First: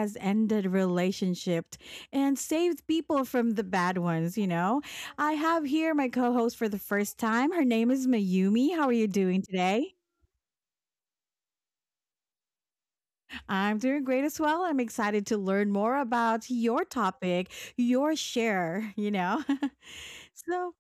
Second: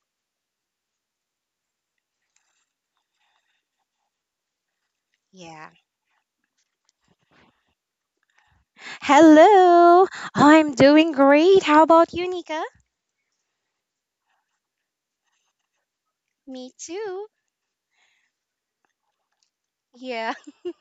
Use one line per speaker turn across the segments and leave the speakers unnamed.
has ended relationships and saved people from the bad ones, you know? I have
Yeah.
here my co host for the first time. Her name is Mayumi. How are you doing today?
Hello. I'm doing great. How about you, Nika?
I'm doing great as well. I'm excited to learn more about
Me
your
too.
topic, your share, you know?
Yeah,
So,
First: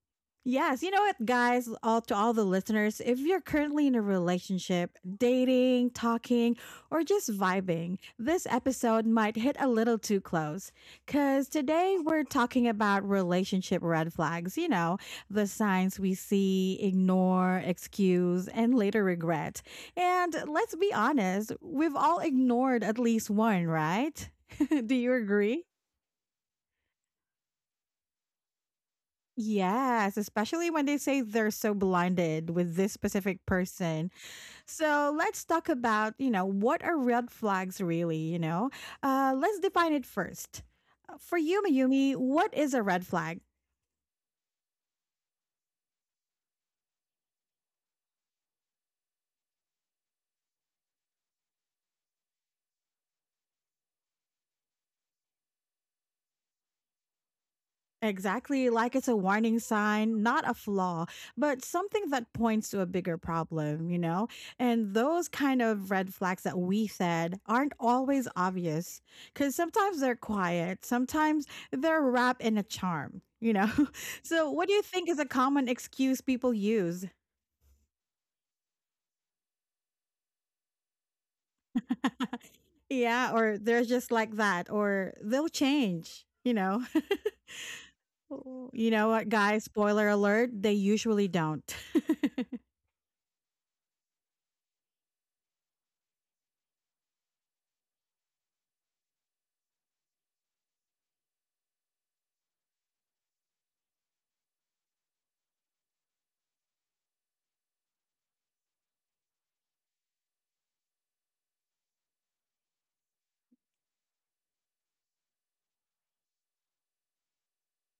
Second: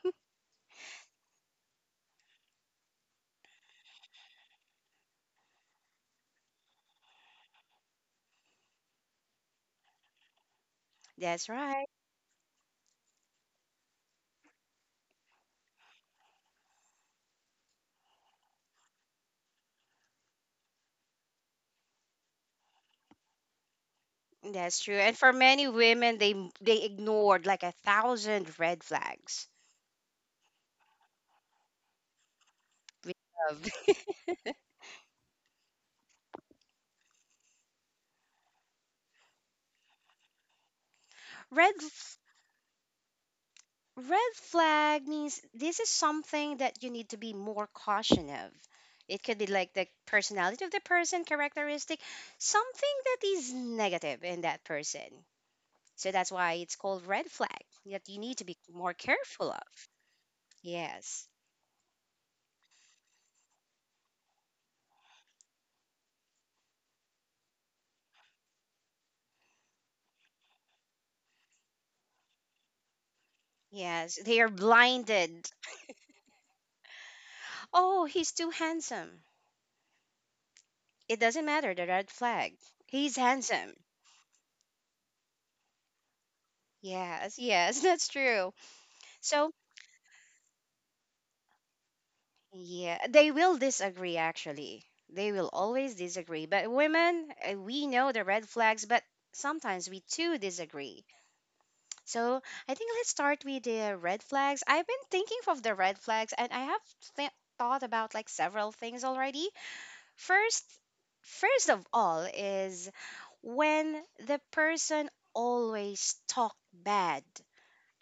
yes, you know what, guys, all to all the listeners, if you're currently in a relationship, dating, talking, or just vibing, this episode might hit a little too close. Because
that's right.
today we're talking about relationship red flags, you know, the signs we see, ignore, excuse, and later regret. And let's be honest, we've all ignored at least one, right?
That's
Do
true.
you
And for
agree?
many women, they ignored like a thousand red flags.
Yes, especially when they say they're so blinded with this
We
specific
love.
person. So let's talk about, you know, what are red flags really, you know? Let's define it first. For you,
Red
Mayumi,
f-
what is a red flag?
red flag means this is something that you need to be more caution of. It could be like the personality of the person, characteristic, something that is negative in that person. So that's why it's called red flag that you need to be
Exactly,
more
like it's a
careful
warning
of.
sign, not a flaw,
Yes.
but something that points to a bigger problem, you know? And those kind of red flags that we said aren't always obvious because sometimes they're quiet, sometimes they're wrapped in a charm, you know?
Yes. They are
So, what do you think is a
blinded.
common excuse people use?
Oh, he's too handsome. It doesn't matter the red flag. He's
Yeah, or
handsome.
they're just like that, or they'll change, you know?
Yes. Yes. That's true.
You know what,
So,
guys? Spoiler alert, they usually don't.
yeah, they will disagree actually. They will always disagree. But women, we know the red flags, but sometimes we too disagree. So I think let's start with the red flags. I've been thinking of the red flags, and I have th- thought about like several things already. First, first of all, is when the person always talk bad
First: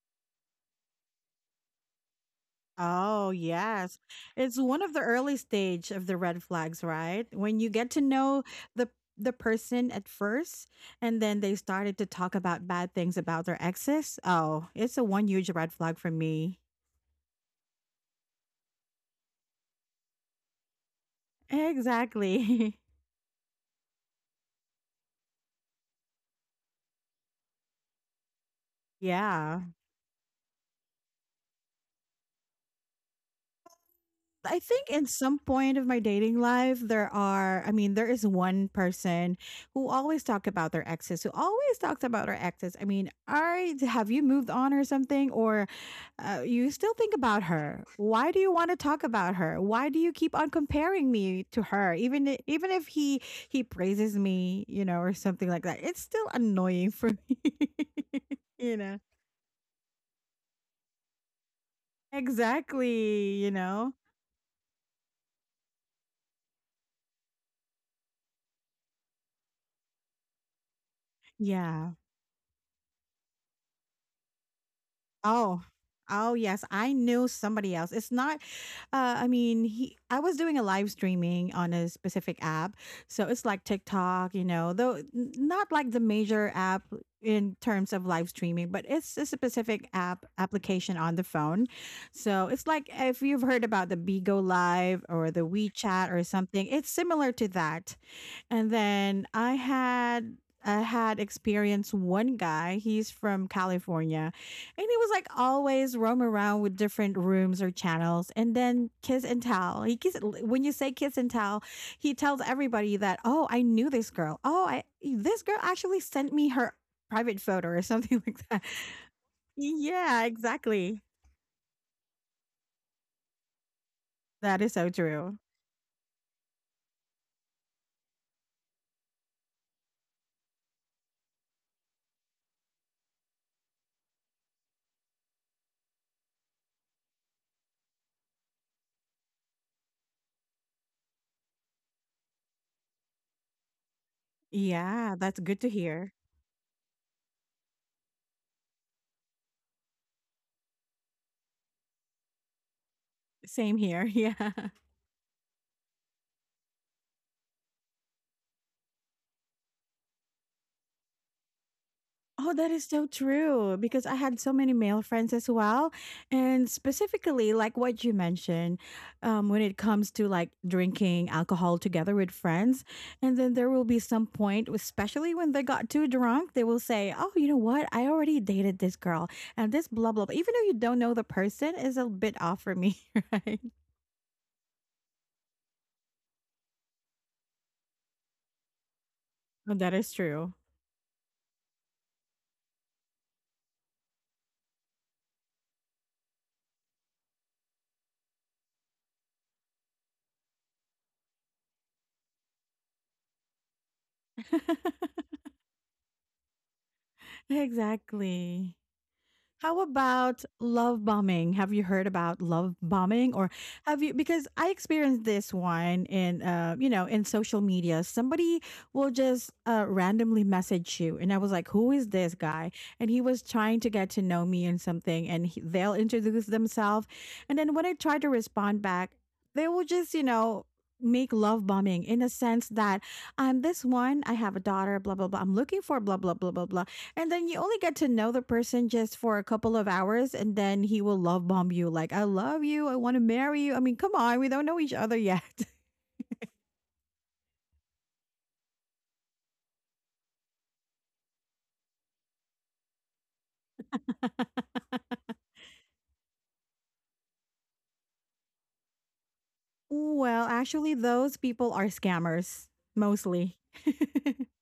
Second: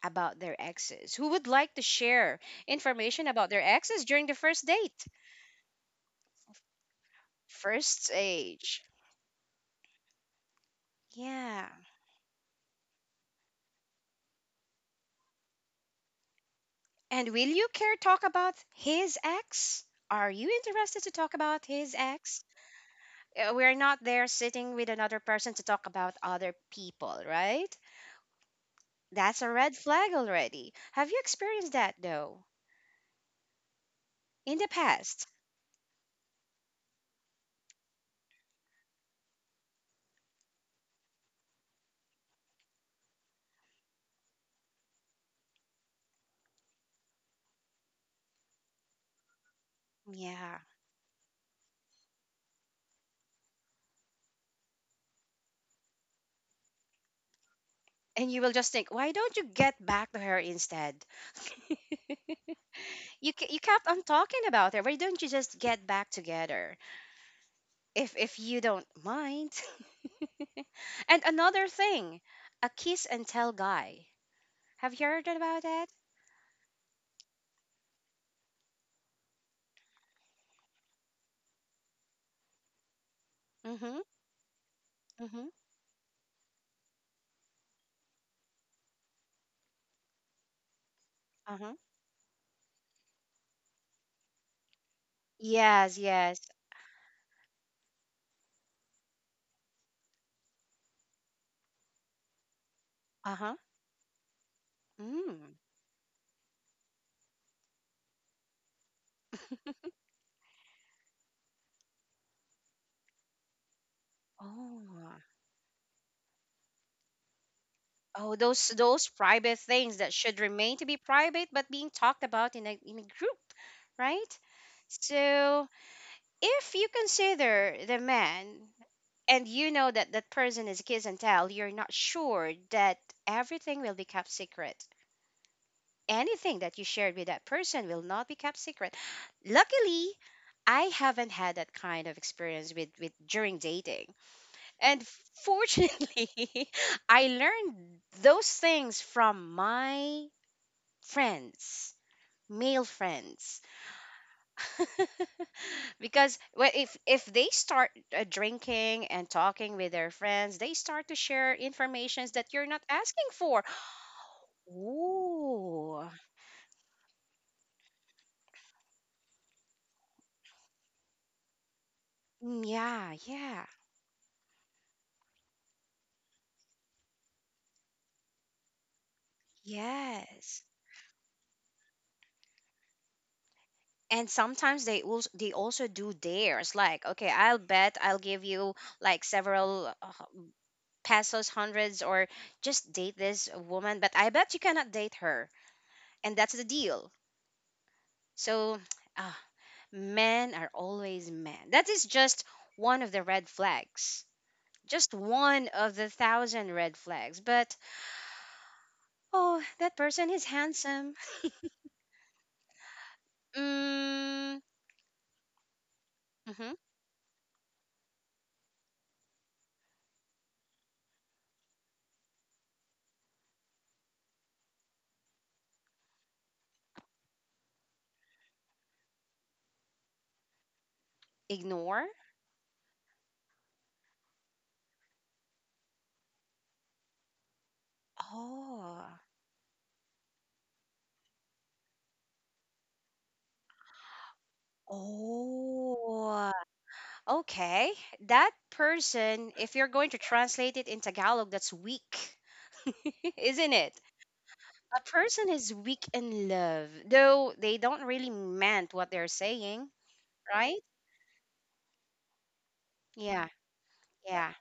about their exes. Who would like to share information
Oh,
about their
yes.
exes during the
It's
first
one of the
date?
early stage of the red flags, right? When you get to
First
know
stage.
the the person at first and then they
Yeah.
started to talk about bad things about their exes. Oh, it's a one huge red flag for me.
And will you care talk about his ex? Are you interested to talk about his ex?
Exactly.
We're not there sitting with another person to talk about other people, right? That's a
Yeah.
red flag already. Have you experienced that though in
I
the
think in
past?
some point of my dating life, I mean, there is one person who always talk about their exes, who always talks about her exes. I mean, have you moved on or something? Or you still think about her? Why do you want to talk about her? Why do you keep on
Yeah.
comparing me to her? Even if he praises me, you know, or something like that, it's still annoying for me,
And you will just
you
think,
know?
why don't you get back to her instead? you
Exactly,
ca-
you
you kept
know?
on talking about her. Why don't you just get back together if you don't mind? and another
Yeah.
thing, a kiss and tell guy. Have you heard about
Oh.
that?
Oh, yes. I knew somebody else. It's not, I mean, I was doing a live streaming on a specific app. So it's like
Mm-hmm.
TikTok, you know, though
Mm-hmm.
not like the major app in terms of live streaming, but it's a specific application on the phone.
Uh-huh.
So it's like if you've heard about the Bigo Live or the
Yes.
WeChat or
Yes.
something, it's similar to that. And then I had experienced one guy. He's from
Uh-huh.
California and he was like
Mm.
always roam around with different rooms or channels and then kiss and tell. He kiss When you say kiss and tell, he tells everybody that, "Oh, I knew this girl. Oh, I
Oh,
this girl actually sent me her private photo or something
oh,
like that."
those private things that
Yeah,
should remain to be
exactly.
private, but being talked about in a group, right?
That is so true.
So if you consider the man and you know that that person is kiss and tell, you're not sure that everything will be kept secret. Anything that you shared with that person will not be kept secret. Luckily, I haven't had that kind of experience with during dating. And
Yeah, that's good to hear.
fortunately, I learned those things from my friends, male friends,
Same here. Yeah.
because well, if they start drinking and talking with their friends, they start to share informations that
Oh,
you're
that is
not
so
asking for.
true because I had so many male friends as well.
Ooh,
And specifically, like what you mentioned, when it comes to like drinking alcohol together with
mm,
friends.
yeah,
And then there
yeah,
will be some point, especially when they got too drunk, they will say, oh, you know what? I already dated this girl and this blah, blah, blah. Even
yes.
though you don't know, the person is a bit off for me, right?
And sometimes they also do dares like, okay, I'll give you like
Oh, that
several.
is
uh,
true.
pesos, hundreds, or just date this woman, but I bet you cannot date her. And that's the deal. So, ah, men are always men. That is just one of the red flags. Just one of the thousand red flags. But,
Exactly.
oh,
How
that person
about
is
love
handsome.
bombing? Have you heard about love bombing or have you because
Mm,
I experienced this one in
hmm.
you know in social media. Somebody will just randomly message you and I was like, "Who is this guy?" And he was trying to get to know me and something and they'll introduce themselves. And then when I try to respond back, they will just, you know, make love bombing
Ignore?
in a sense that I'm this one, I have a daughter, blah blah blah. I'm looking for blah blah blah blah blah and then you only get to know the person just
Oh.
for a couple of hours, and then he will love bomb you. Like, I love you. I want to marry you. I mean, come on. We don't know each other yet.
Oh. Okay. That person, if you're going to translate it in Tagalog, that's weak. Isn't it? A person is weak in love, though they don't really meant what they're saying,
Well,
right?
actually, those people are scammers
Yeah,
mostly.
yeah,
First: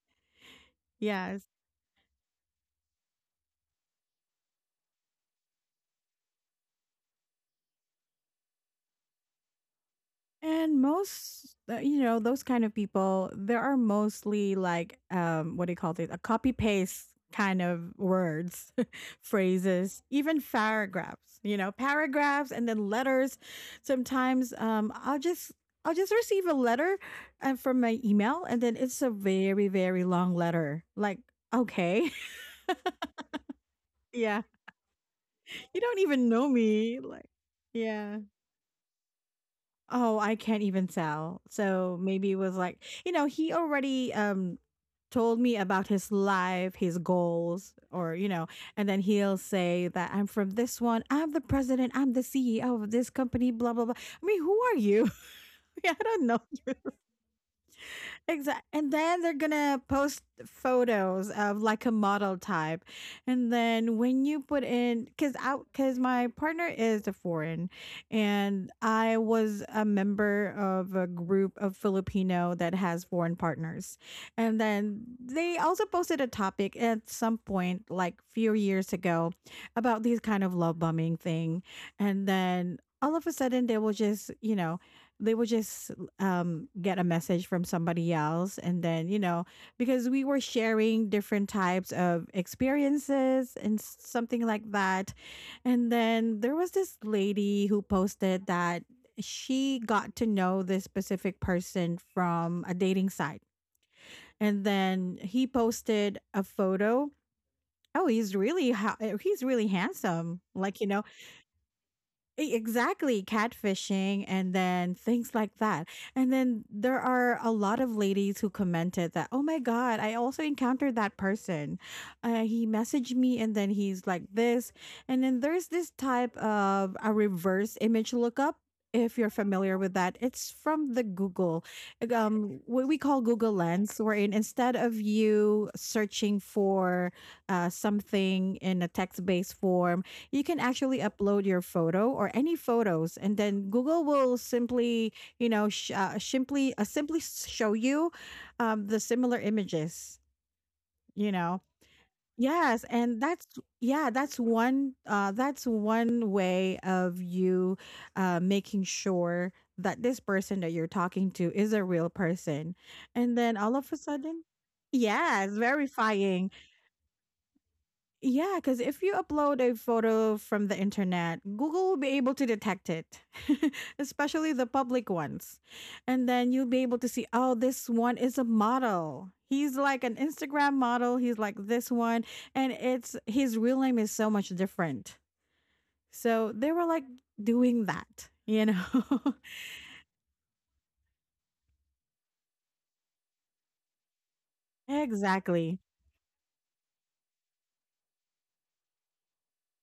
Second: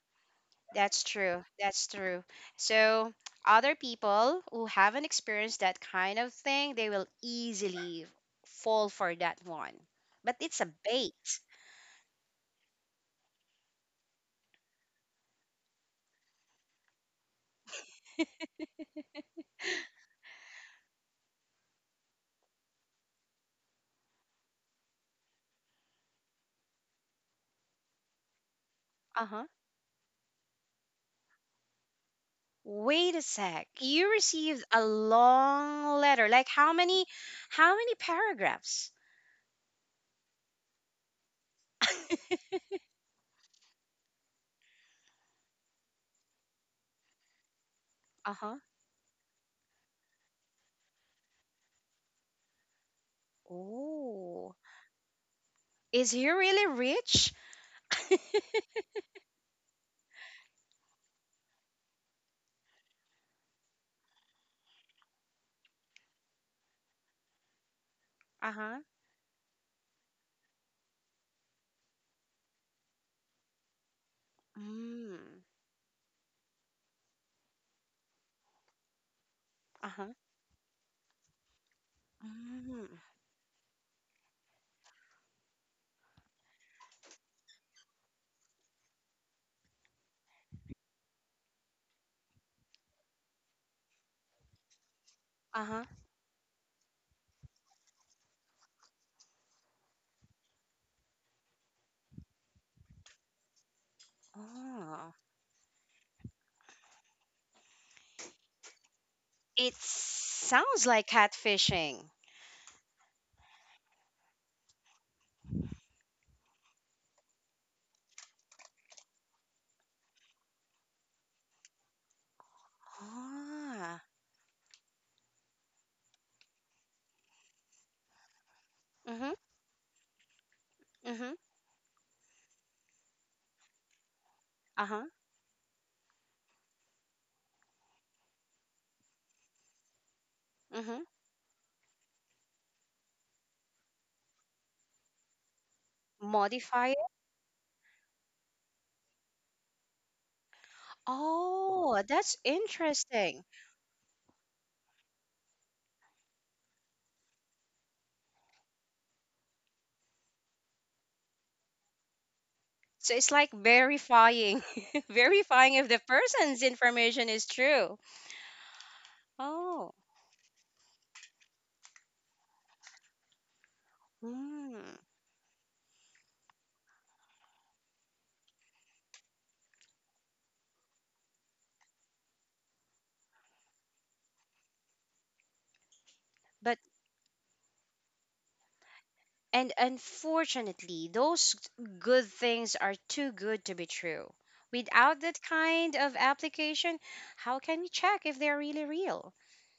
that's
Yes.
true. That's true. So, other people who haven't experienced that kind of thing, they will easily fall for that one. But it's a
And
bait.
most, you know, those kind of people, there are mostly like, what do you call it? A copy paste kind of words, phrases, even paragraphs, you know, paragraphs and then letters. Sometimes I'll just receive a letter from my email and then it's a
Uh huh.
very, very long letter. Like, okay.
Wait a sec. You
yeah.
received a
You don't
long letter.
even
Like
know me. Like,
how many
yeah.
paragraphs?
Oh, I can't even tell. So maybe it was like, you know, he already told me about his life, his goals, or you
Uh
know,
huh.
and then he'll say that I'm from this one, I'm the president, I'm the CEO of this company, blah blah blah. I mean,
Oh,
who are you? I
is
don't
he
know.
really rich?
Exactly. And then they're going to post photos of like a model type. And then when you put in cuz out, cuz my partner is a foreign
Uh
and
huh.
I was a member of a group of Filipino that has foreign partners. And then
Mm.
they also posted a topic at some point like few years ago about
Uh-huh.
these kind of love bombing thing. And then
Mm.
all of a sudden they will just, you know, they will just get a message from somebody else and then you know because we were sharing different types of experiences and something like that
Uh-huh.
and then there was this lady who posted that she got to know this specific person from a dating site and
Oh.
then he posted a photo. Oh, he's really
It
handsome, like,
sounds
you know.
like catfishing.
Exactly, catfishing and then things like that. And then there are a lot of ladies who commented that, oh my God, I also encountered that person. He messaged me and then
Ah.
he's like this. And then there's this type of a reverse image lookup. If you're
Mm-hmm.
familiar with that, it's from the
Mm-hmm.
Google, what we call Google Lens, wherein instead of
Uh-huh.
you searching for something in a text based form, you can actually
Mm-hmm.
upload your photo or any photos and then Google will simply
Modify it?
show you the similar images, you know.
Oh, that's
Yes, and that's
interesting.
yeah that's one uh, that's one way of you making sure that this person that you're talking to is a real person
So
and
it's like
then all of a sudden.
verifying,
Yes,
verifying if the
verifying.
person's information is true.
Yeah, because if you upload a
Oh.
photo from the internet, Google will be able to detect it, especially the
Mm.
public ones. And then you'll be able to see, oh, this one is a model. He's like an Instagram model. He's like this one. And it's his real name is so much different. So they
But.
were like doing that, you know?
And unfortunately, those good things are too good to be true. Without that
Exactly.
kind of application, how can we check if they're really real?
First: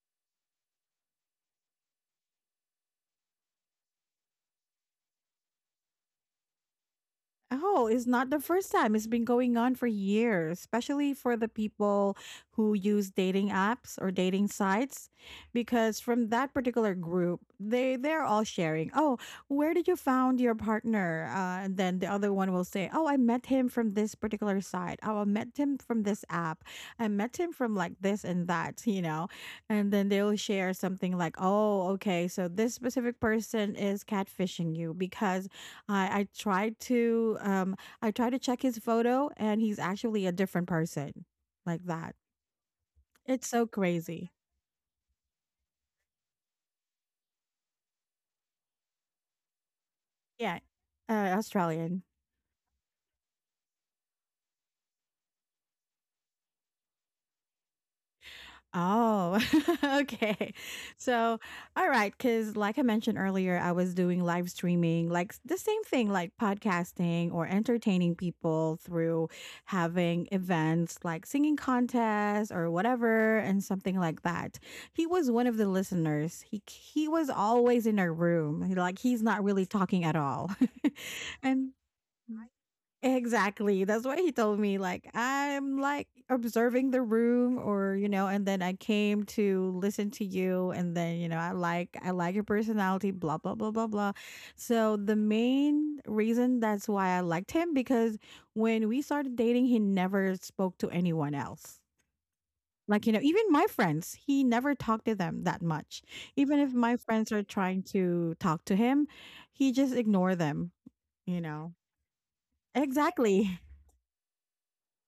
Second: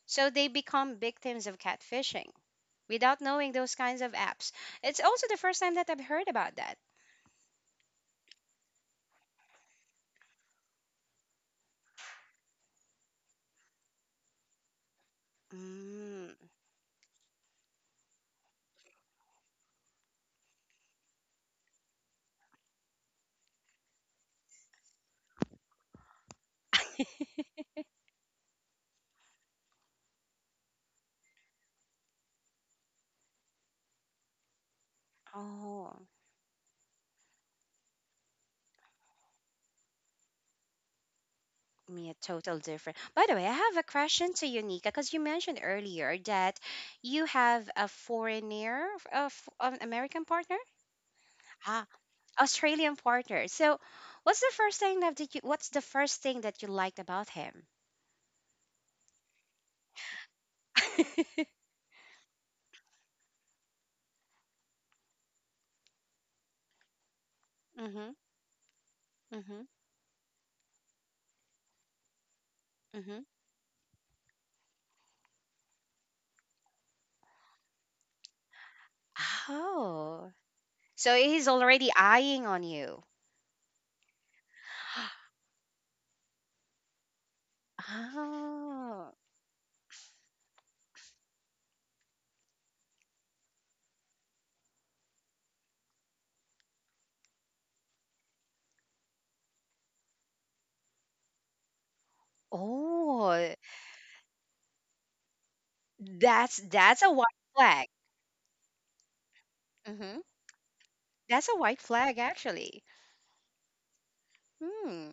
So they become victims of catfishing without knowing those kinds of apps. It's also the first time that I've heard about that.
Oh, it's not the first time. It's been going on for years, especially for the people who use dating apps or dating sites, because from
Mm,
that particular group, they're all sharing. Oh, where did you found your partner? And then the other one will say, oh, I met him from this particular site. Oh, I met him from this app. I met him from like this and that, you know. And then they'll share something like, oh, okay, so this specific person is catfishing you because
oh,
I I tried to um I tried to check his photo and he's actually a different person like
yeah,
that.
total different. By the way,
It's
I
so
have a
crazy.
question to you, Nika, because you mentioned earlier that you have a foreigner, of an American partner.
Yeah.
Ah,
Australian.
Australian partner. So, what's the first thing that did you? What's the first thing that you liked about him?
Oh, okay. So, all right, because like I mentioned earlier, I was doing live streaming, like the same thing, like podcasting or
mhm.
entertaining people through
Mhm.
having events like singing contests or
Mhm.
whatever, and something like that. He was one of the listeners. He was always in a room, like he's not really talking at
Oh,
all,
so he's
and.
already eyeing on you.
Exactly. That's what he told me. Like, I'm like observing the room or, you know, and then I
Oh.
came to listen to you and then, you know, I like your personality, blah blah blah blah blah. So the main reason that's why I liked him because when we started dating, he never spoke to anyone else. Like, you know,
Oh,
even my friends, he never talked to them that much. Even if
that's
my
a white
friends are trying
flag.
to talk to him, he just
Mhm.
ignore them, you
That's a
know.
white flag, actually.
Exactly.
Hmm.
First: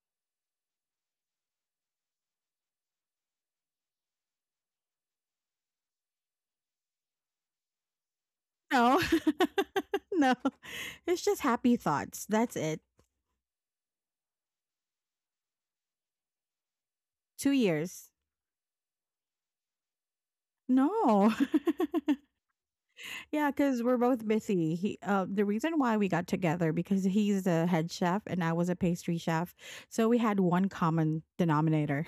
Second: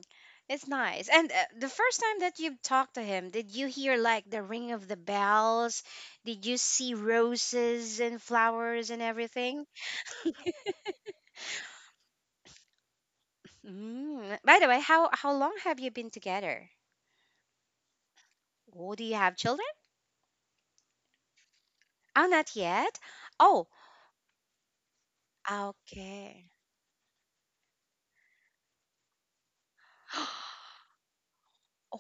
It's nice. And the first time that you talked to him, did you hear like the ring of the bells? Did you see roses and flowers
No.
and everything?
No. It's just happy thoughts. That's it.
Mm. By the way, how long have you been together?
2 years.
Oh, do you have children?
No.
Oh, not yet.
yeah,
Oh,
cuz we're both busy. He the reason why we got
okay.
together because he's the head chef and I was a pastry chef. So we had one common denominator.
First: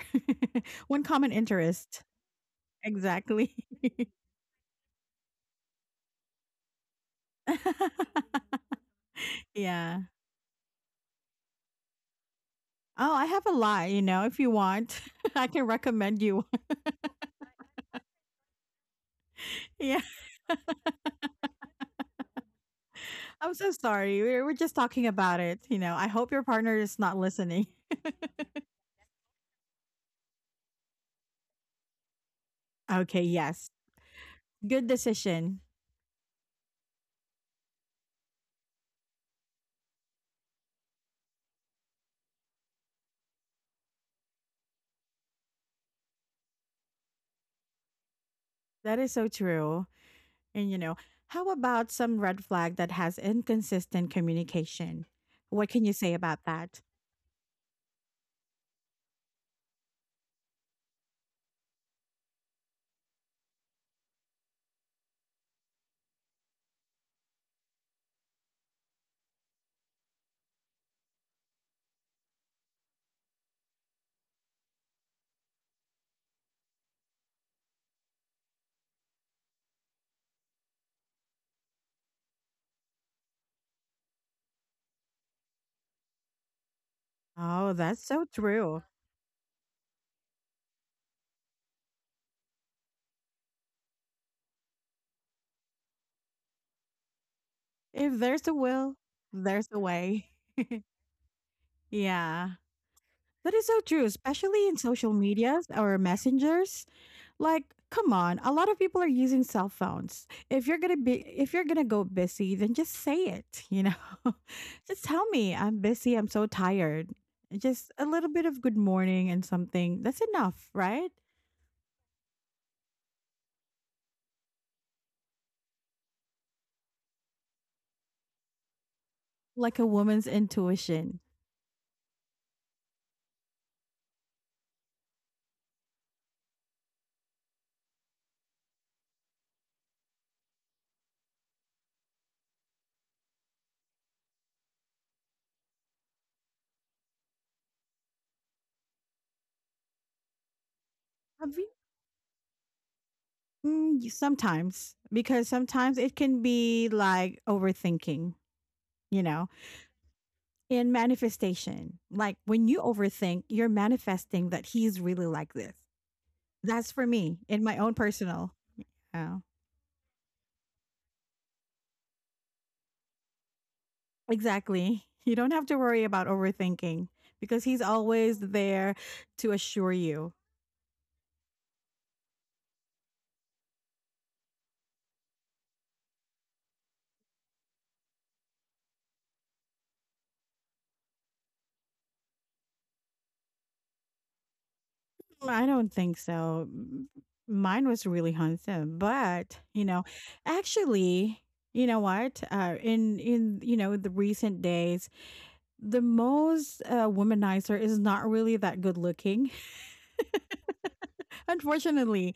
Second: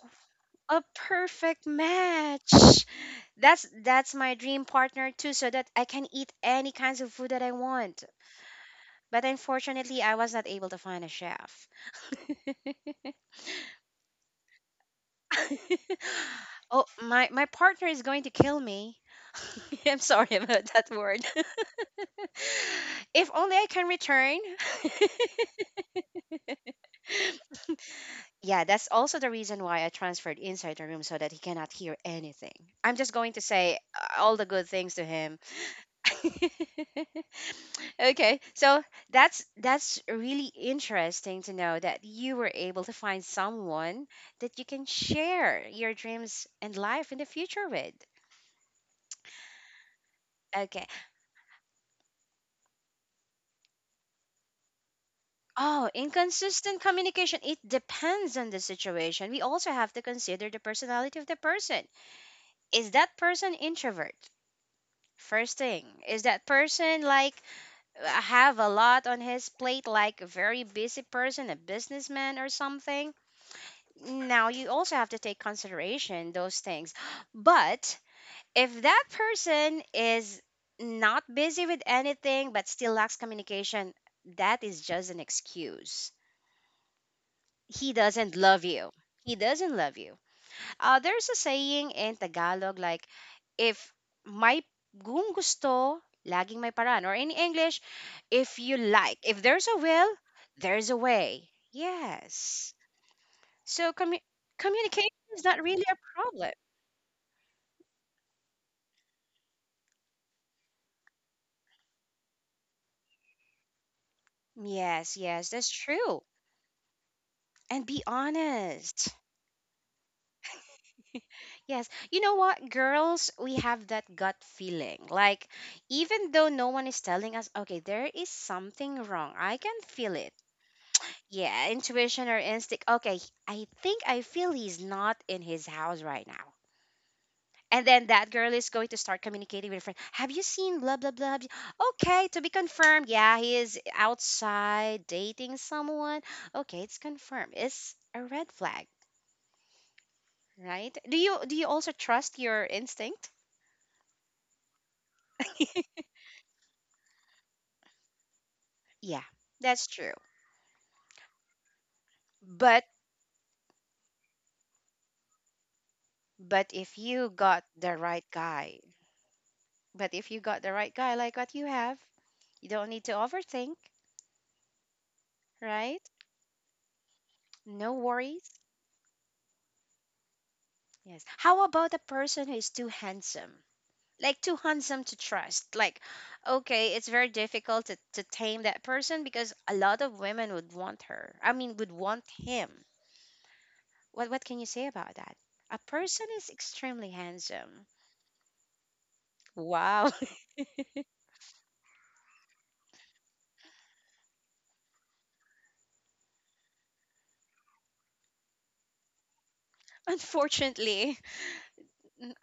A
One common
perfect
interest.
match.
Exactly.
That's my dream partner too, so that I can eat any kinds of food that I want. But unfortunately,
Yeah.
I was not able to find a chef.
Oh, I have a lot, you know, if you want. I can recommend you.
Oh, my partner is going to kill me. I'm
Yeah.
sorry about that word. If only
I'm
I
so
can
sorry.
return.
We're just talking about it. You know, I hope your partner is not listening.
Yeah, that's also the reason why I transferred inside the room so that he cannot hear anything. I'm just
Okay,
going to
yes.
say all the good
Good
things to him.
decision.
okay, so that's really interesting to know that you were able to find someone that you can share your dreams and life in the future with.
That is so true. And, you
Okay.
know, how about some red flag that has inconsistent communication? What
Oh,
can you say about
inconsistent
that?
communication. It depends on the situation. We also have to consider the personality of the person. Is that person introvert? First thing, is that person like have a lot on his plate, like a very busy person, a businessman or something? Now you also have to take consideration those things. But if that person is not busy with anything but still lacks communication, that is just an excuse.
Oh,
He
that's so
doesn't love
true.
you. He doesn't love you. There's a saying in Tagalog like, if may kung gusto, laging may paraan. Or in English,
If there's
if
a
you
will,
like, if there's
there's
a
a
will,
way.
there's a way.
Yeah.
Yes.
That is so
So
true, especially in social
communication is not
medias
really a
or
problem.
messengers. Like, come on. A lot of people are using cell phones. If you're going to be if you're going to go busy, then just say it, you know. Just
Yes,
tell
yes,
me,
that's
I'm busy,
true.
I'm so tired.
And
Just
be
a little bit of good
honest.
morning and something. That's enough, right?
Yes. You know what, girls, we have that gut feeling. Like, even though no one is telling us, okay, there is something wrong, I can
Like a
feel
woman's
it.
intuition.
Yeah, intuition or instinct. Okay, I think I feel he's not in his house right now. And then that girl is going to start communicating with her friend. Have you seen blah blah blah? Have you-" Okay, to be confirmed. Yeah, he is outside dating someone. Okay, it's confirmed. It's a red flag, right? Do you do
Have
you
you
also trust your instinct?
Mm, y- Sometimes because sometimes it can be like overthinking,
Yeah,
you know,
that's true.
in manifestation. Like when
But
you overthink, you're manifesting that he's really like this.
but
That's
if
for
you
me
got
in my
the
own
right
personal.
guy,
Yeah,
but if you got the right guy like what you have, you don't need to overthink,
exactly. You don't have to
right?
worry about overthinking because he's
No
always
worries.
there to assure you.
Yes. How about a person who is too handsome? Like too handsome to trust. Like, okay, it's very difficult to tame that person because a lot of women would want her. I mean, would want him. What can you say about that?
I
A
don't think
person is
so.
extremely handsome.
Mine was really handsome, but you
Wow.
know, actually, you know what? In you know the recent days, the most womanizer is not really that good looking,
unfortunately.
unfortunately.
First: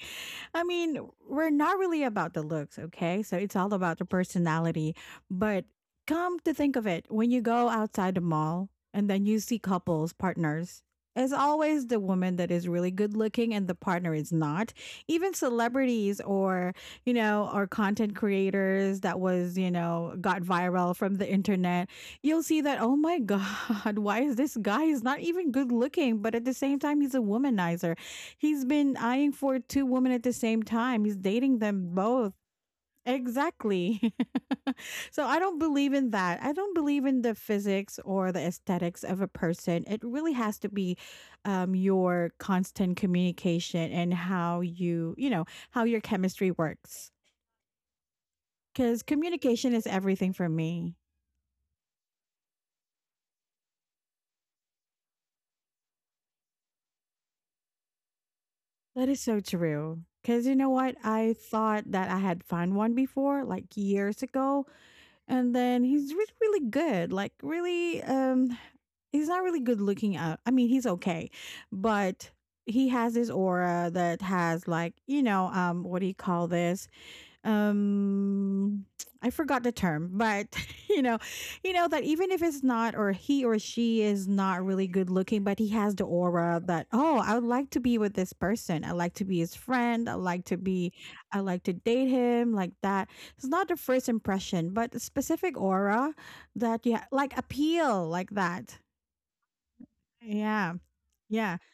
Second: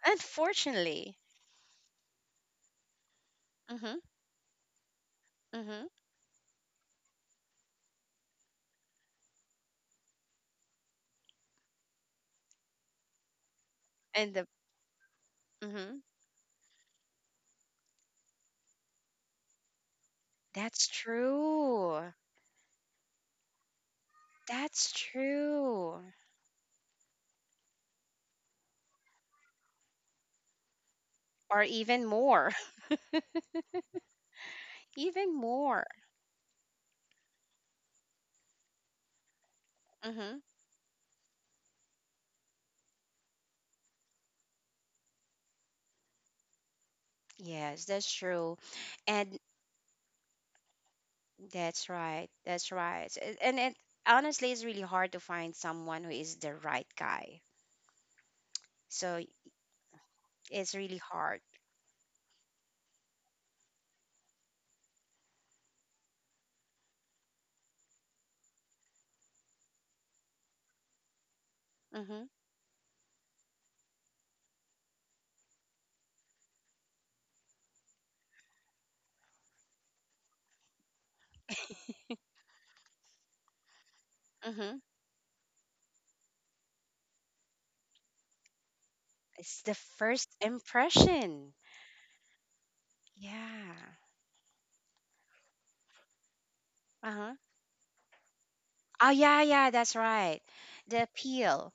I mean,
Unfortunately.
we're not really about the looks, okay? So it's all about
Mhm.
the personality. But
Mhm.
come to think of it, when you go outside the mall and then you see couples, partners, it's always the woman that is really good looking and the partner is
And the
not. Even
mhm.
celebrities or, you know, or content creators that was, you know, got
That's
viral from the internet,
true.
you'll see that, oh my God, why is this guy?
That's
He's not even good
true.
looking, but at the same time, he's a womanizer. He's been eyeing for two women at the same time. He's dating
Or
them
even
both.
more.
Exactly. So
even
I don't
more.
believe in that. I don't believe in the physics or the aesthetics of a person. It really
Mm-hmm.
has to be your constant communication and how you, you know, how your chemistry works.
Yes, that's true.
Because
And
communication is everything for me.
that's right. That's right. And it honestly it's really hard to find someone who is the right guy.
That
So
is so true. Because you know
it's
what?
really
I
hard.
thought that I had found one before, like years ago and then he's really good, like really, he's not really good looking out, I mean, he's okay,
Mhm.
but he has this aura that has like, you know, what do you call this, um I forgot the term, but you know, you know that even if it's not, or he or she is not
Mhm.
really good looking, but he has the aura that, oh, I would like to be with this person, I like to be his
It's the
friend, I
first
like to be, I
impression.
like to date him, like that. It's not the
Yeah.
first impression but a specific aura that, yeah,
Uh-huh.
like appeal, like that.
Oh yeah, yeah, that's right.
Yeah.
The
Yeah.
appeal.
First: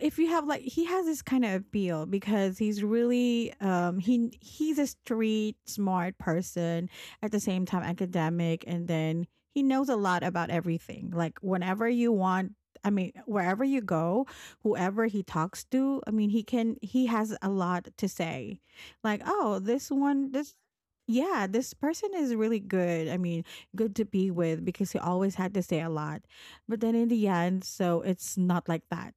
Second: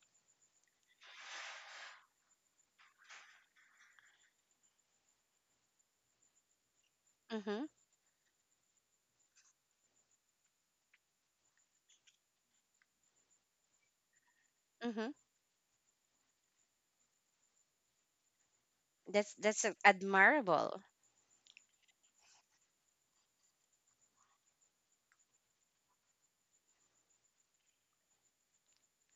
If you have like, he has this kind of appeal because he's really, he's a street smart person, at the same
Mhm.
time academic, and then he knows a lot about everything, like whenever you want, I mean wherever you go, whoever
Mhm.
he talks to, I mean he can, he has a lot to say, like, oh,
That's
this one, this,
admirable.
yeah, this person is really good. I mean, good to be with because he always had to say a lot. But then in the end, so it's not like that.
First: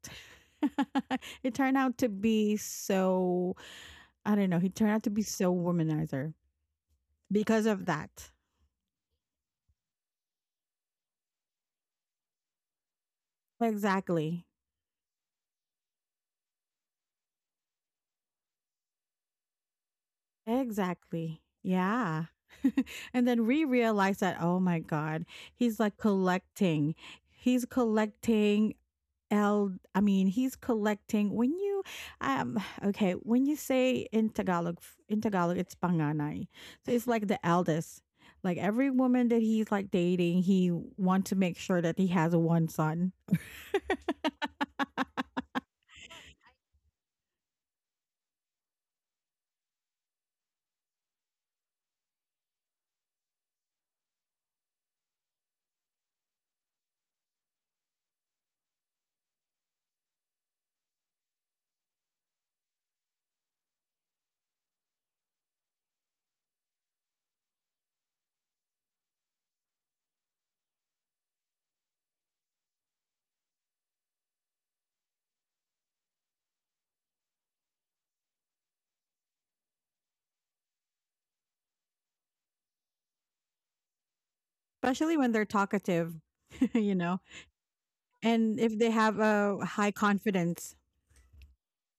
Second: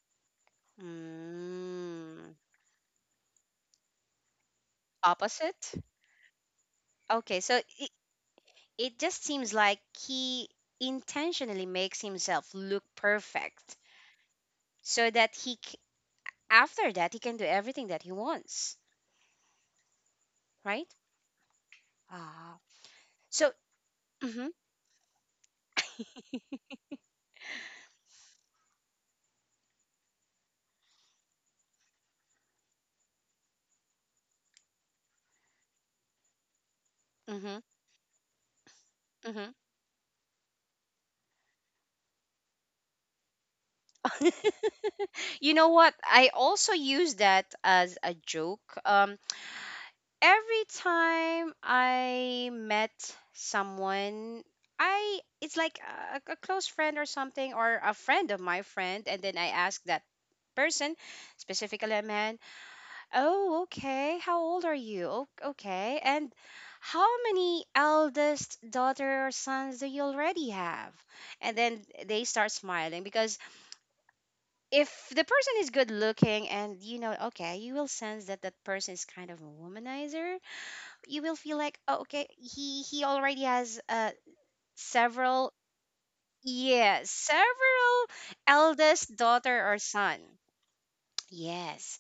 It turned out to
Mm.
be so, I don't know, he turned out to be so
Opposite?
womanizer
Okay,
because of that.
it just seems like he intentionally makes himself look perfect
Exactly.
so that after that, he can do everything that he wants, right?
Exactly. Yeah.
Ah,
And then
so,
we realized that,
hmm
oh my god, he's like collecting. He's collecting El, I mean, he's collecting when you, um, okay, when you say in Tagalog, it's panganay, so it's like the
hmm
eldest. Like every woman that
hmm,
he's like dating, he wants to make sure that he has one son.
you know what? I also use that as a joke. Every time I met someone, I it's like a close friend or something, or a friend of my friend, and then I ask that person, specifically a man. Oh, okay. How old are you? Okay. And how many eldest daughter or sons do you already have? And then they start smiling because if the person is good looking and you know, okay, you will sense that that person is kind of a womanizer. You will feel like, oh, okay, he already has
Especially when they're
several,
talkative, you
yes,
know,
several
and if they
eldest
have a
daughter or
high
son.
confidence.
Yes.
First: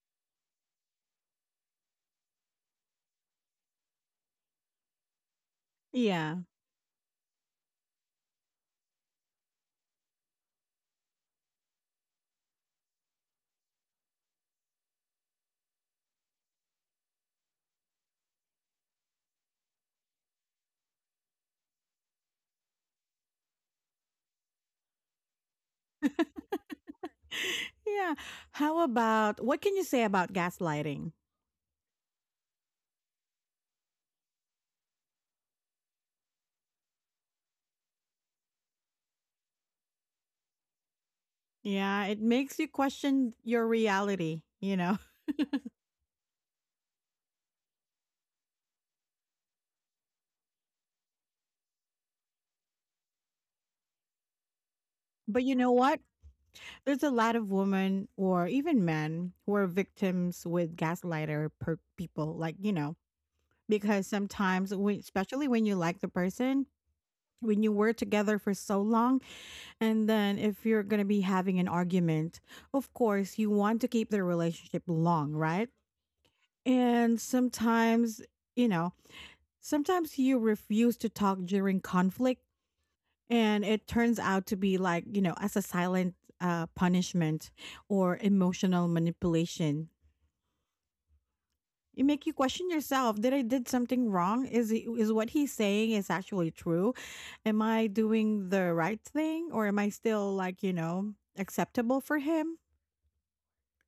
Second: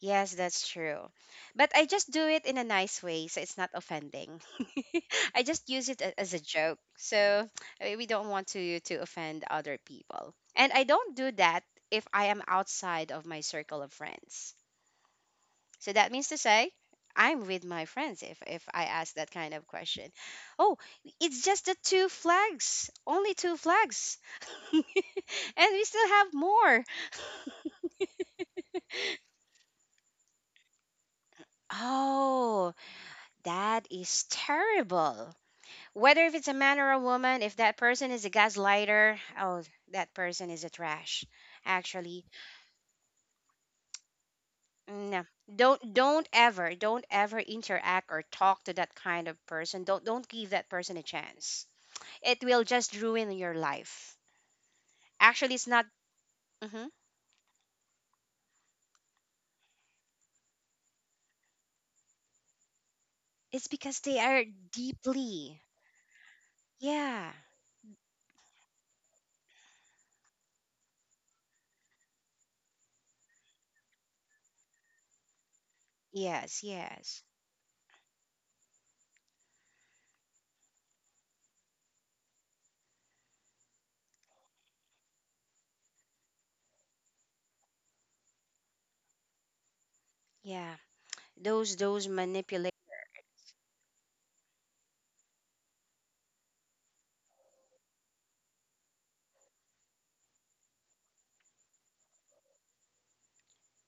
Yes, that's true. But I just do it in a nice way, so it's not offending. I just use as
Yeah.
a joke. So we don't want to offend other people. And I don't do that if I am outside of my circle of friends. So that means to say I'm with my friends if I ask that kind of question. Oh, it's just the two flags. Only two flags. and we still have more.
Yeah. How about, what can you say about gaslighting?
Oh, that is terrible. Whether if it's a man or a woman, if that person is a gaslighter, oh, that person is a trash.
Yeah, it
Actually,
makes you question your reality, you know.
no. Don't ever interact or talk to that kind of person. Don't give that person a chance. It will just ruin your life.
But you
Actually, it's
know
not.
what?
hmm
There's a lot of women or even men who are victims with people. Like, you know,
It's because
because
they are
sometimes, when, especially when
deeply.
you like the person,
Yeah.
when you were together for so long, and then if you're going to be having an argument, of course, you want to keep the relationship long, right?
Yes.
And
Yes.
sometimes, you know, sometimes you refuse to talk during conflict. And it turns out to be like, you know, as a silent punishment or emotional manipulation.
Yeah. Those
It
those
make you question
manipulative
yourself. Did I did something wrong? Is he, is what he's saying is actually true? Am I doing the right thing, or am I still like, you know, acceptable for him?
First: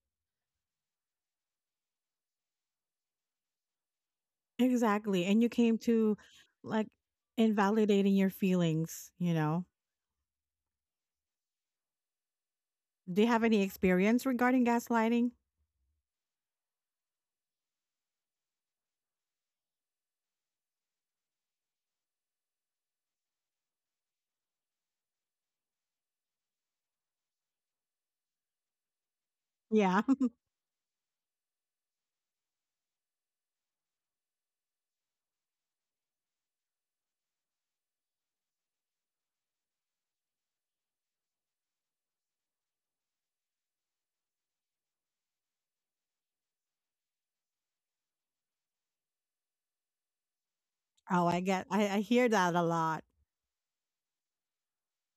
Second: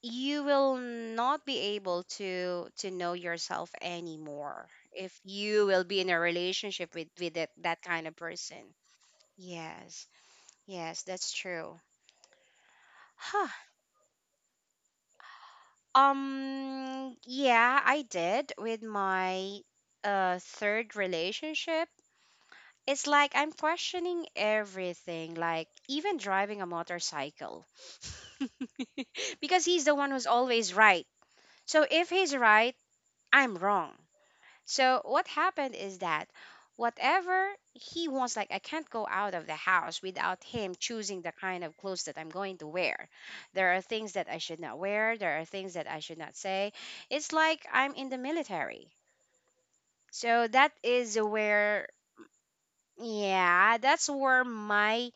you will not be able to know yourself anymore if
Exactly. And you
you
came
will be in
to
a
like
relationship with that kind
invalidating
of
your
person.
feelings, you know.
Yes, yes, that's true.
Do you have
huh
any experience regarding gaslighting?
yeah, I did with my third relationship. It's like I'm questioning everything, like even driving a motorcycle because he's the
Yeah.
one who's always right. So if he's right, I'm wrong. So what happened is that whatever he wants, like I can't go out of the house without him choosing the kind of clothes that I'm going to wear. There are things that I should not wear. There are things that I should not say. It's like I'm in the military. So that is
Oh, I get,
where,
I hear that a lot.
yeah, that's where my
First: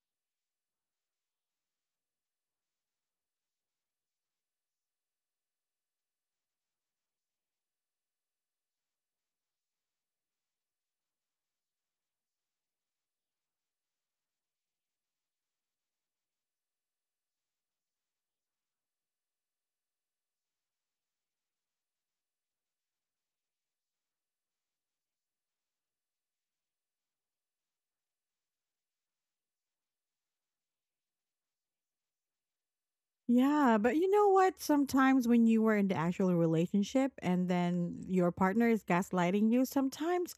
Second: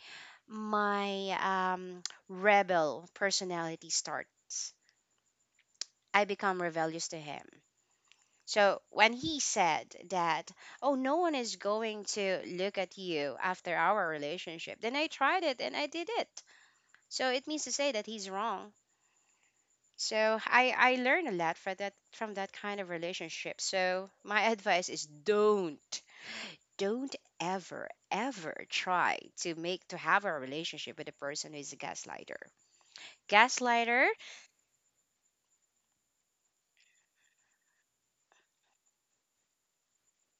my um, rebel personality starts. I become rebellious to him. So when he said that, oh, no one is going to look at you after our relationship, then I tried it and I did it. So it means to say that he's wrong. So I learned a lot for that from that kind of relationship. So my advice is don't ever ever try to make to have a relationship with a person who is a gaslighter.
Yeah, but
Gaslighter,
you know what? Sometimes when you were in the actual relationship and then your partner is gaslighting you, sometimes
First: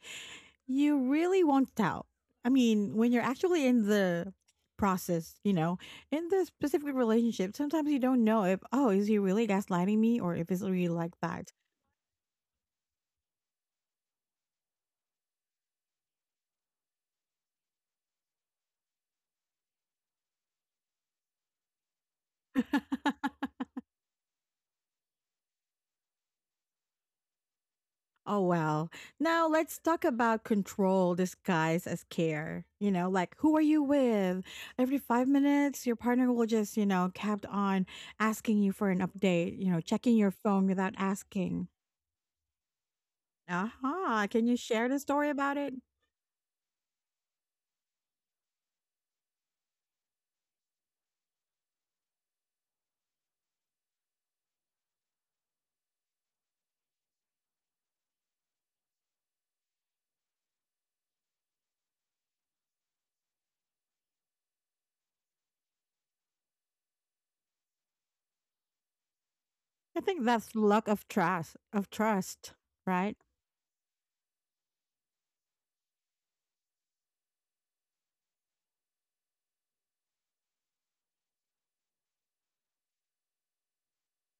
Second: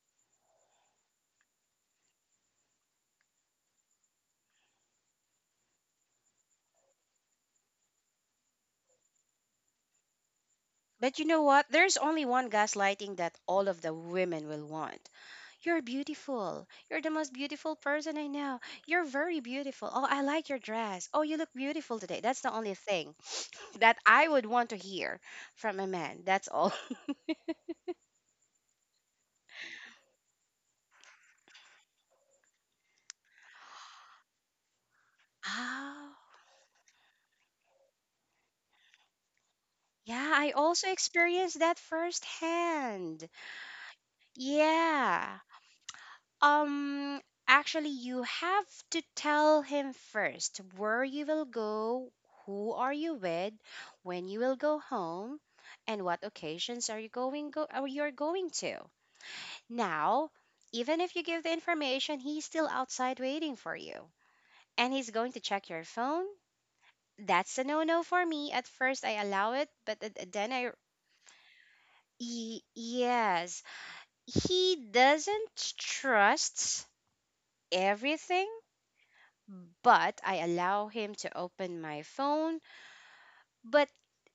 you really won't tell. I mean, when you're actually in the process, you know, in the specific relationship, sometimes you don't know if, oh, is he really gaslighting me or if it's really like
but you know
that.
what? There's only one gaslighting that all of the women will want. You're beautiful. You're the most beautiful person I know. You're very beautiful. Oh, I like your dress. Oh, you look beautiful today. That's the only thing that I would want to hear from a man. That's all.
Oh, wow. Now let's talk about control disguised as care. You know, like, who are you with? Every 5 minutes, your
Oh,
partner will just, you know, kept on asking you for an update, you know, checking your
yeah, I
phone
also
without
experienced
asking.
that firsthand.
Uh-huh. Can you share the story
Yeah.
about it?
Um, actually, you have to tell him first where you will go, who are you with, when you will go home, and what occasions are you going to? Now, even if you give the information, he's still outside waiting for you. And he's going to check your phone. That's a no no for me. At first, I allow it,
I
but
think that's
then I.
lack of trust,
Y-
right?
yes. He doesn't trust everything, but I allow him to open my phone. But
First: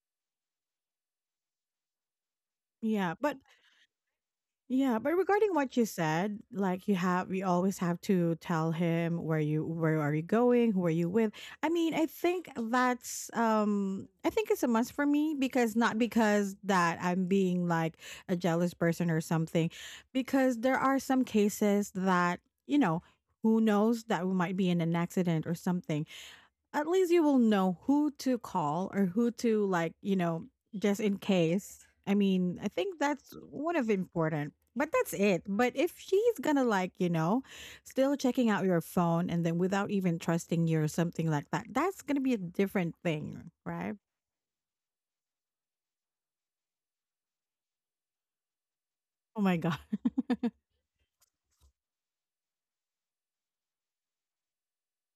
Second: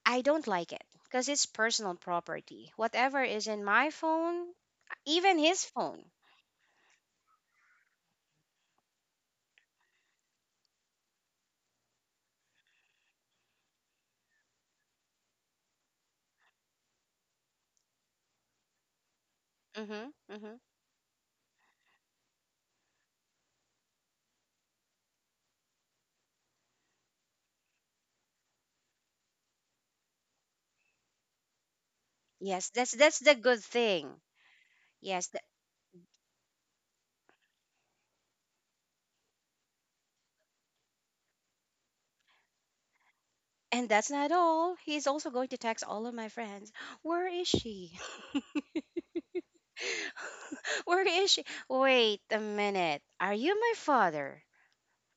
I don't like it because it's personal property.
Yeah.
Whatever
But,
is in my phone,
yeah, but
even
regarding
his
what you
phone.
said, like you have, you always have to tell him where you, where are you going, who are you with. I mean, I think that's I think it's a must for me because not because that I'm being like a jealous person or something,
Mm-hmm, mm-hmm.
because there are some cases that, you know, who knows that we might be in an accident or something. At least you will know who to call or who to like, you know, just in case. I mean, I
Yes, that's
think that's
the good
one of
thing.
important. But that's
Yes, th-
it. But if she's gonna like, you know, still checking out your phone and then without even trusting you or something like that, that's gonna be a different thing,
and
right?
that's not all. He's also going to text all of my friends. Where is she?
Oh my god.
Where is she? Wait a minute. Are you my father?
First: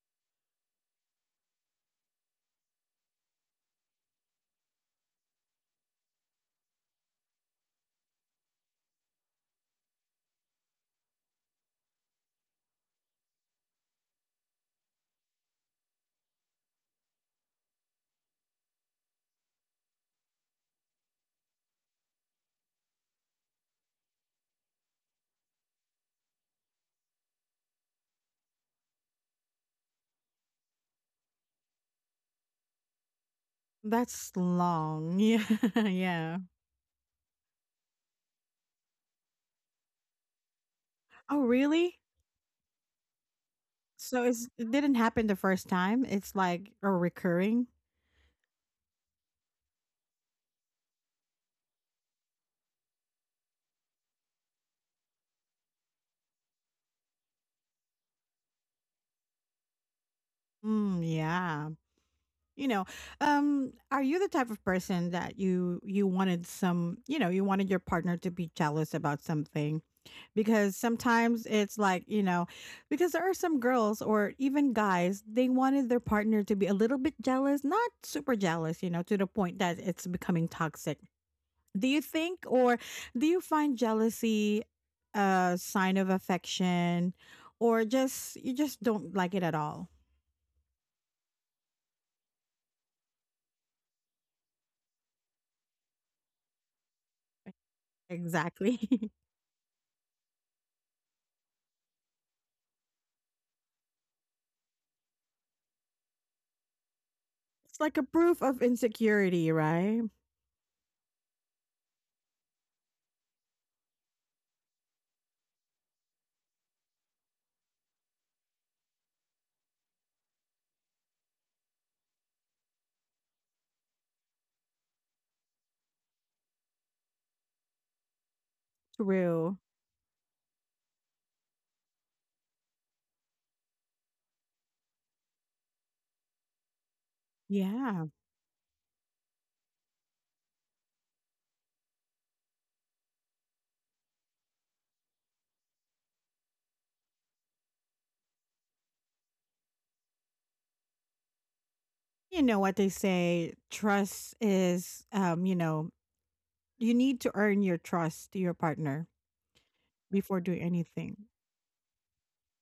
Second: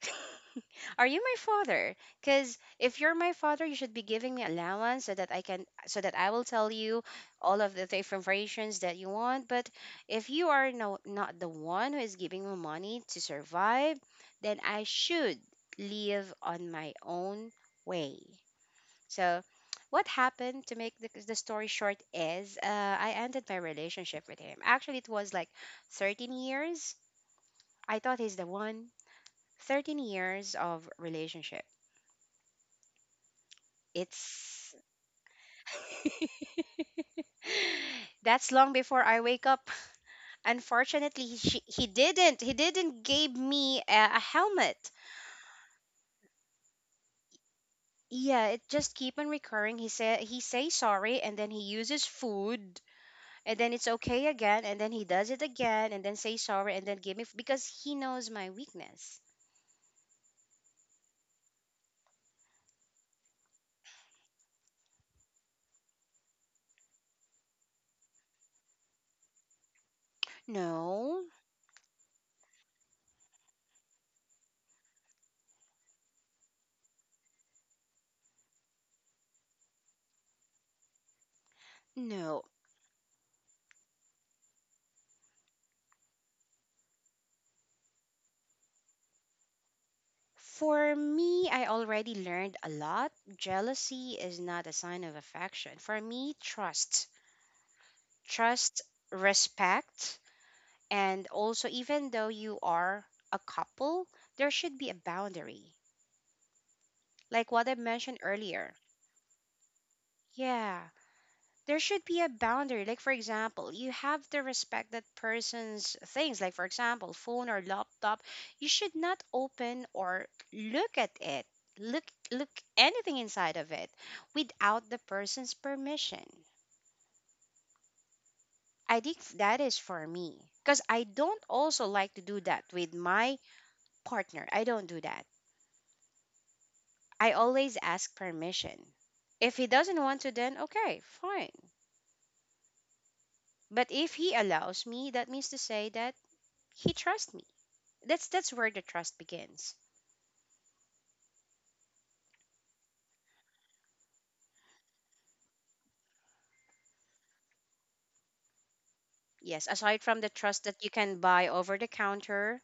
Are you my father? Because if you're my father, you should be giving me allowance so that I will tell you all of the informations that you want. But if you are no, not the one who is giving me money to survive, then I should live on my own way. So, what happened to make the story short is I ended my relationship with him. Actually, it was like 13 years. I thought he's the one. 13 years of relationship.
That's
It's
long. Yeah, yeah.
that's long before I wake up. Unfortunately,
Oh,
he
really?
didn't. He didn't give me a
So it's, it
helmet.
didn't happen the first time. It's like a recurring.
Yeah, it just keep on recurring. He said he say sorry, and then he uses food and then it's okay again, and then he does it again and then say sorry and then give me because he knows my weakness.
Mm, yeah. You know, are you the type of person that you wanted some, you know, you wanted your partner to be jealous about something? Because
no
sometimes it's like, you know, because there are some girls or even guys, they wanted their partner to be a little bit jealous, not super jealous, you know, to the point that it's becoming toxic. Do you think
no
or do you find jealousy a sign of affection, or just you just don't like it at all?
For me, I already learned a lot. Jealousy is not a sign of affection. For me, trust
Exactly.
trust respect, and also even though you are a couple, there should be a boundary, like what I
It's like a
mentioned
proof of
earlier.
insecurity, right?
Yeah, there should be a boundary. Like, for example, you have to respect that person's things. Like, for example, phone or laptop, you should not open or look at it. Look, look anything inside of it without the person's permission. I think
True.
that is for me because I don't also like to do that with my partner. I don't do that. I always
Yeah.
ask permission. If he doesn't want to, then okay, fine. But if he allows me, that means to say that he trusts me. That's where the trust begins.
You know what they say, trust is, you know, you need to earn your trust to your partner
Yes, aside from the
before doing
trust that you
anything.
can buy over the counter,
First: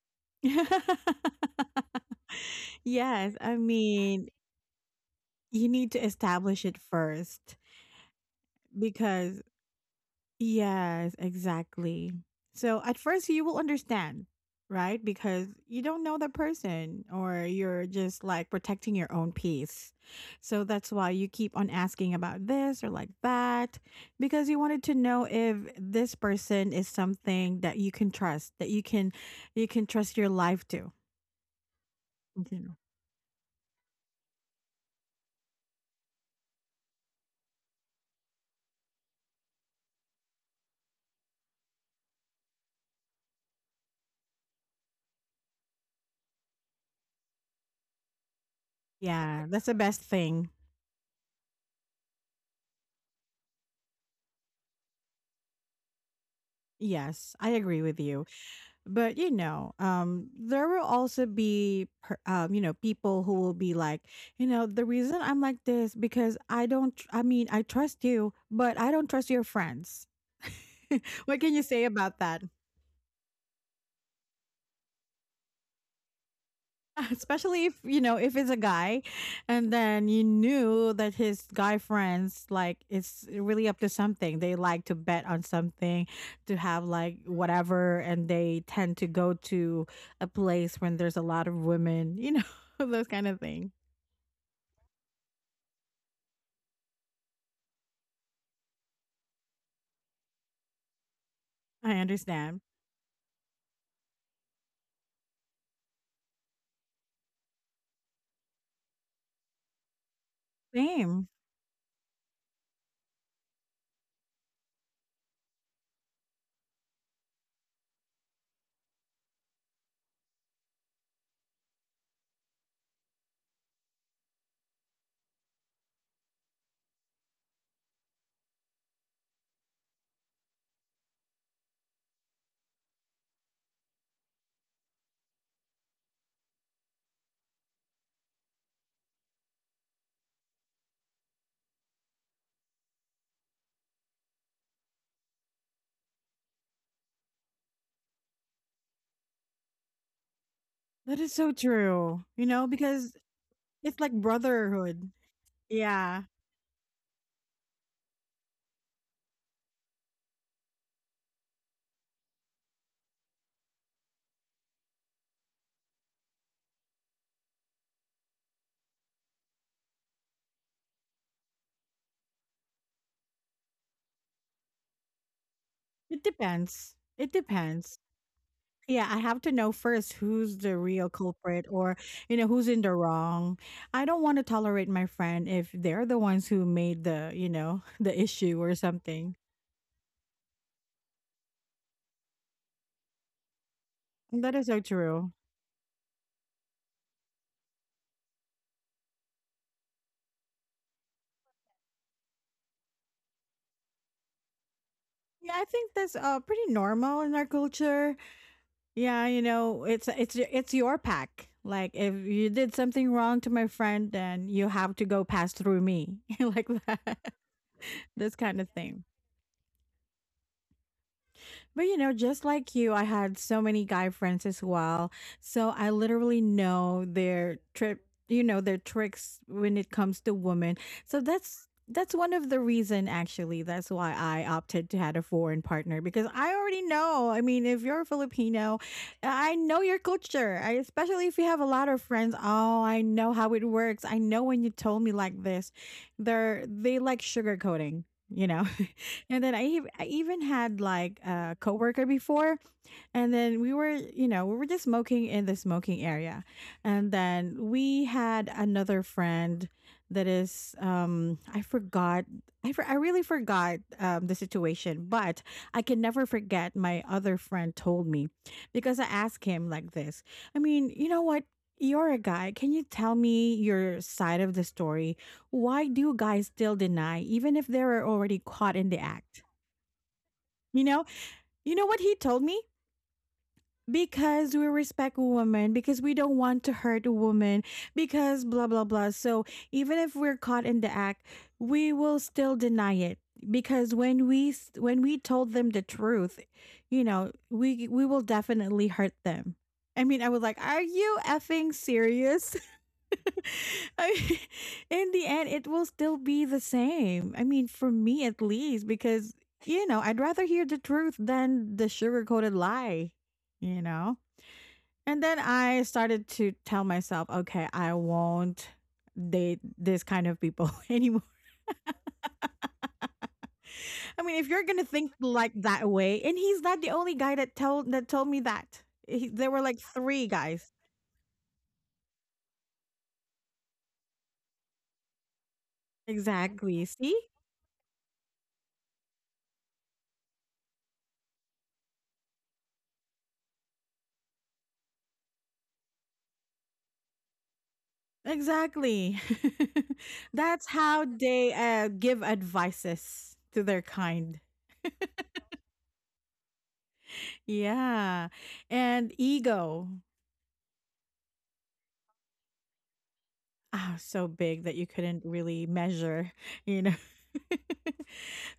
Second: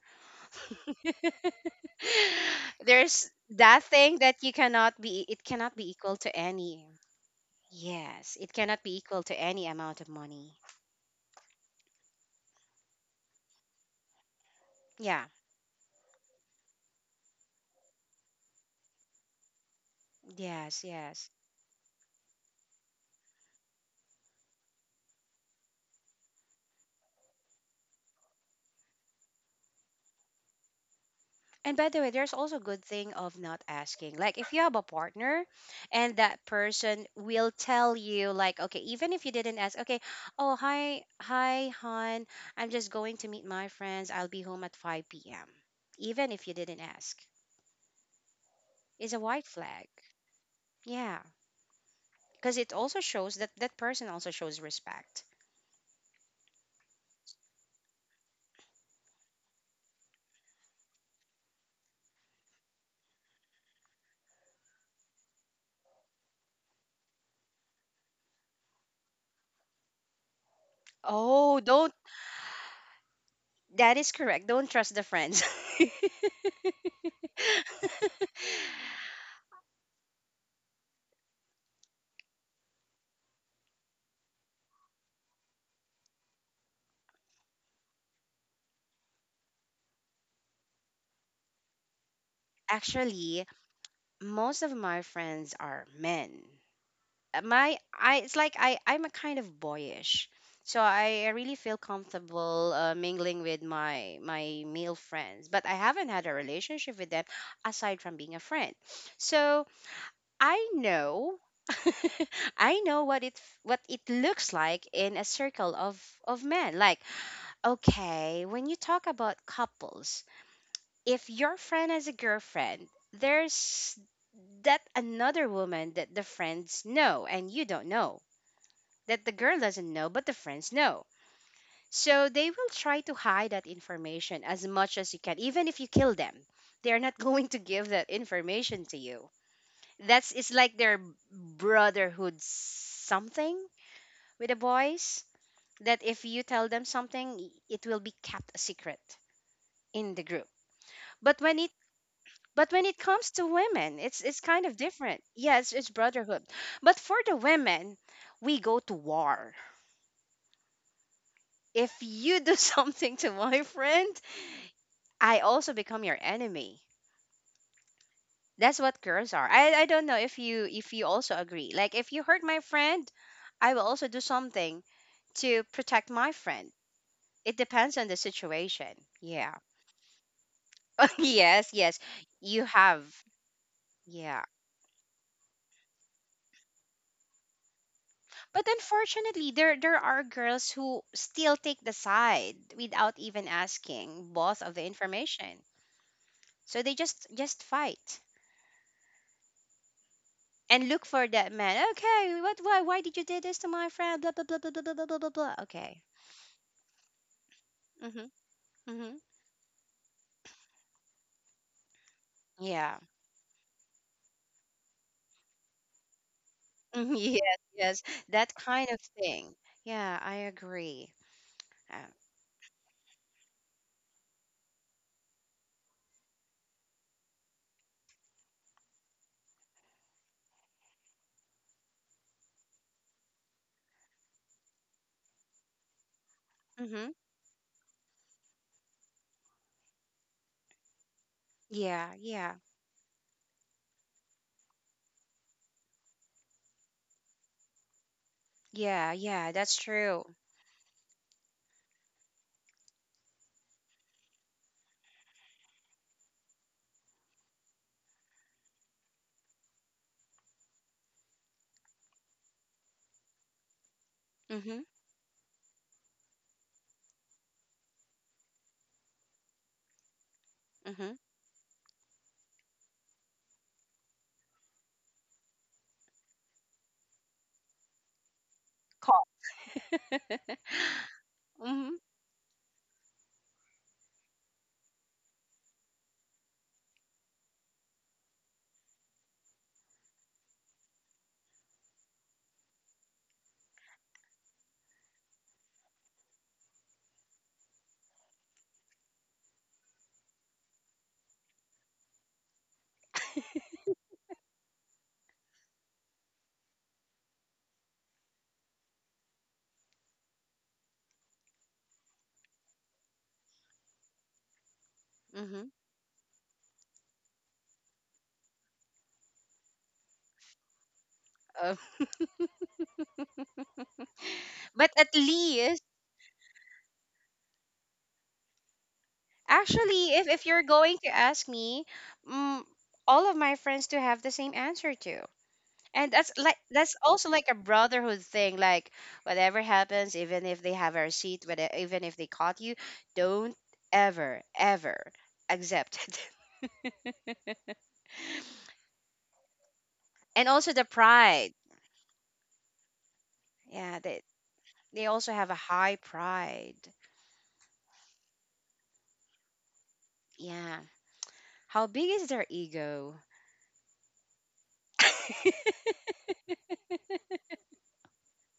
there's
Yes, I
that thing
mean,
that you cannot be it
you
cannot be
need to
equal to
establish it
any.
first
Yes, it cannot be equal to
because,
any amount of money.
yes, exactly. So at first you will understand, right?
Yeah.
Because you don't know the person, or you're just like protecting your own peace. So
Yes,
that's why you
yes.
keep on asking about this or like that, because you wanted to know if this person is something that you can trust, that you can trust your life to.
And by the way, there's
You
also
know.
good thing of not asking. Like if you have a partner and that person will tell you, like, okay, even if you didn't ask, okay, oh, hi, hon, I'm just going to meet my friends. I'll be home at 5 p.m. Even if you didn't ask. Is a white
Yeah, that's the
flag.
best thing.
Yeah. Because it also shows that that person also shows respect.
Yes, I agree with you. But you know, there will also be, you know, people who will be like, you know, the reason I'm like this because I don't. Tr- I mean, I trust you, but I don't trust your friends. What can
Oh,
you say
don't,
about that?
that is correct. Don't trust the friends.
Especially if you know, if it's a guy and then you knew that his guy friends, like it's really up to something, they like to bet on something, to have like whatever, and they tend to go to a place when there's a lot of women, you know. Those kind of
Actually,
thing.
most of my friends are men. My I It's like I I'm a kind of boyish. So I really feel
I understand.
comfortable mingling with my male friends, but I haven't had a relationship with them aside from being a friend. So I
Same.
know I know what it looks like in a circle of men. Like, okay, when you talk about couples, if your friend has a girlfriend, there's that another woman that the friends know and you don't know, that the girl doesn't know, but the friends know. So they will try to hide that information as much as you can, even if you kill them. They're not going to give that information to you. That's, it's like their brotherhood something with the boys, that if you tell them something, it will be kept a secret in the group.
That is
But
so
when it
true. You know,
but when it
because
comes to
it's
women,
like
it's kind of
brotherhood.
different. Yes, it's
Yeah,
brotherhood. But for the women, we go to war. If you do something to my friend, I also become your enemy. That's what girls are. I don't know if you also agree. Like if you hurt my friend, I will also do something to protect
it
my friend.
depends it
It depends
depends
on the situation.
Yeah, I have to
Yeah.
know first who's the real culprit,
Yes,
or,
yes.
you know,
You
who's in the
have
wrong. I don't want
yeah.
to tolerate my friend if they're the ones who made the, you know, the issue
But
or something.
unfortunately, there are girls who still take the side without even asking
That
both
is
of
so
the
true.
information. So they just fight and look for that man. Okay, what? Why? Why did you do this to my friend? Blah blah blah blah blah blah blah blah
Yeah,
blah.
I think
Okay.
that's pretty normal in our culture.
Mhm. Mhm.
Yeah, you know, it's your pack. Like if you did
Yeah.
something wrong to my friend, then you have to go pass through me, like
Mhm,
that.
yes. Yes.
This
That
kind of
kind of
thing.
thing. Yeah, I agree.
But you
Uh,
know, just like you, I had so many guy friends as well. So I literally know their trip, you know, their tricks when it comes to women. So that's one of the reason actually. That's why I opted to had a foreign partner because I already
mhm.
know. I mean, if you're a Filipino, I know your culture. Especially if you have a lot of
Yeah.
friends,
Yeah.
oh, I know how it works. I know when you told me like this. They like sugarcoating, you know.
Yeah.
And
Yeah.
then
That's
I
true.
even had like a coworker before, and then we were just smoking in the smoking area, and then we had another friend that is, I forgot, I really forgot the
Mhm.
situation, but I can never forget my other friend told me, because I asked him like this. I mean, you
Mhm.
know what? You're a guy. Can you tell me your side of the story? Why do guys still deny, even if they were already caught in the
Call.
act? You know, you know
Mhm.
what he told me? Because we respect women, because we don't want to hurt a woman, because blah blah blah. So even if we're caught in the act, we will still deny it because when we told them the truth, you know, we will definitely hurt them. I mean, I was like, "Are you effing serious?" I mean, in the end, it will still be the same. I mean, for me at least, because, you know, I'd rather hear the truth than the sugar coated lie, you know? And then
Mhm.
I started to tell myself, okay, I won't date this kind of people anymore.
Uh,
I mean, if you're going to
but
think
at
like
least,
that way, and he's not the only guy that told me that. There were like
actually,
three
if you're
guys.
going to ask me, mm, all of my friends do have the same answer too. And that's
Exactly. See?
also like a brotherhood thing. Like whatever happens, even if they have a receipt, whether even if they caught you, don't ever ever accept it.
Exactly.
And
That's
also the
how they
pride.
give advices to their
Yeah,
kind.
they also have a high pride.
Yeah. And ego.
Yeah. How big is their ego?
Oh, so big that you couldn't really measure, you know.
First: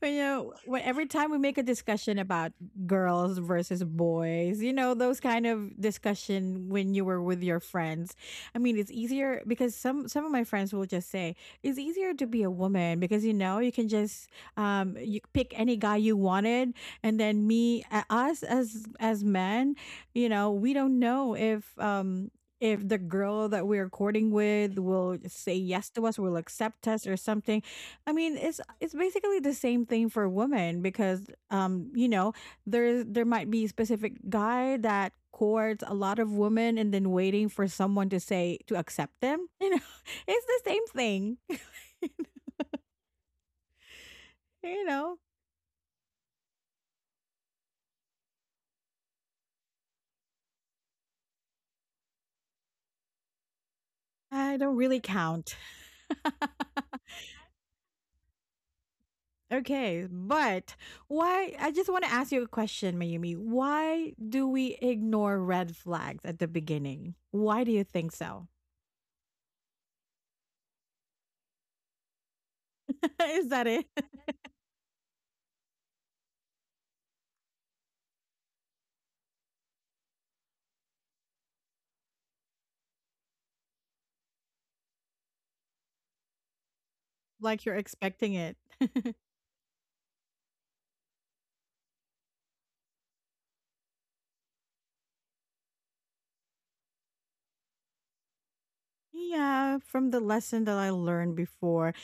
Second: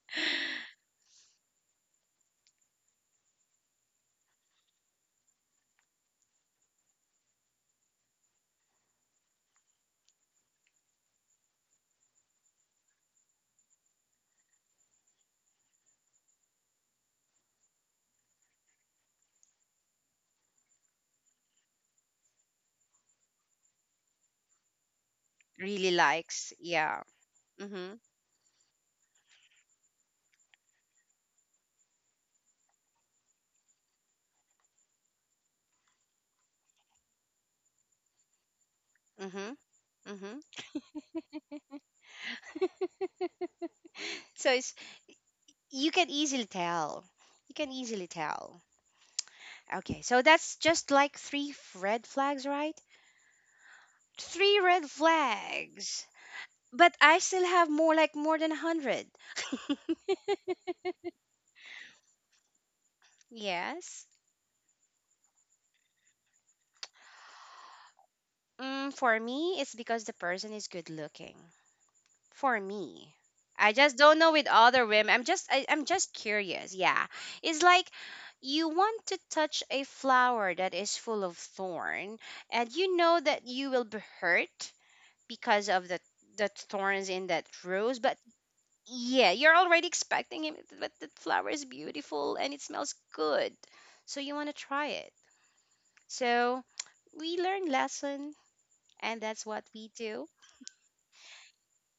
But, you know, when every time we make a discussion about girls versus boys, you know, those kind of discussion when you were with your friends. I mean, it's easier because some of my friends will just say it's easier to be a woman because you know you can just you pick any guy you wanted, and then me us as men, you know, we don't know if the girl that we're courting with will say yes
Really
to us, will
likes.
accept
Yeah.
us or something.
Mhm.
I mean, it's basically the same thing for women because you know, there might be a specific guy that courts a lot of women and then waiting for someone to say to accept them.
Mhm.
You know,
Mhm.
it's the same thing.
So it's
You know,
you can easily tell. You can easily tell. Okay, so that's just like three red flags, right?
I
Three
don't
red
really count.
flags. But I still have more, like more than a hundred.
Okay, but why? I just want to ask you a question, Mayumi.
Yes.
Why do we ignore red flags at the beginning? Why do you think so?
Mm, for me, it's because the person is good looking. For me.
Is that
I
it?
just don't know with other women. I'm just I'm just curious. Yeah. It's like you want to touch a flower that is full of thorn and you know that you will be hurt because of the thorns in that
Like you're
rose, but
expecting it?
yeah, you're already expecting it, but the flower is beautiful and it smells good. So you want to try it. So we learn lesson, and that's what
Yeah,
we
from the
do.
lesson that I learned before.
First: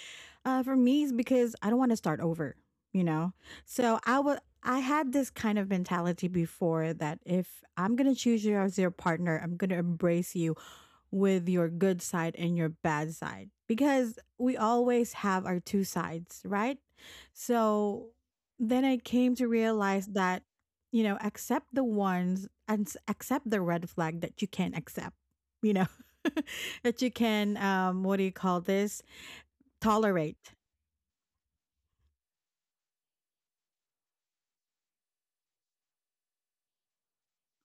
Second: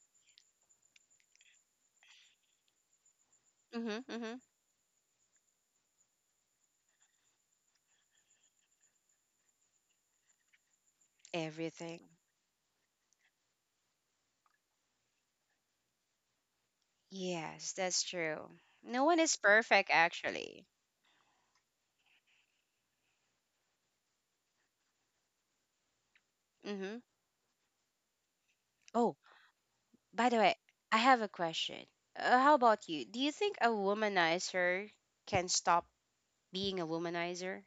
For me, it's because I don't want to start over, you know? So
hmm
I
hmm
would. I had this kind of mentality before that if I'm gonna choose you as your partner, I'm gonna embrace you with your
Everything.
good side and your bad side because we always have our two sides, right?
Yes, that's
So
true.
then I
No one
came
is
to
perfect
realize that,
actually.
you know, accept the ones and accept the red flag that you can accept, you know,
hmm
that you can, what do you call this?
Oh, by the
Tolerate.
way, I have a question. How about you? Do you think a womanizer can stop being a womanizer?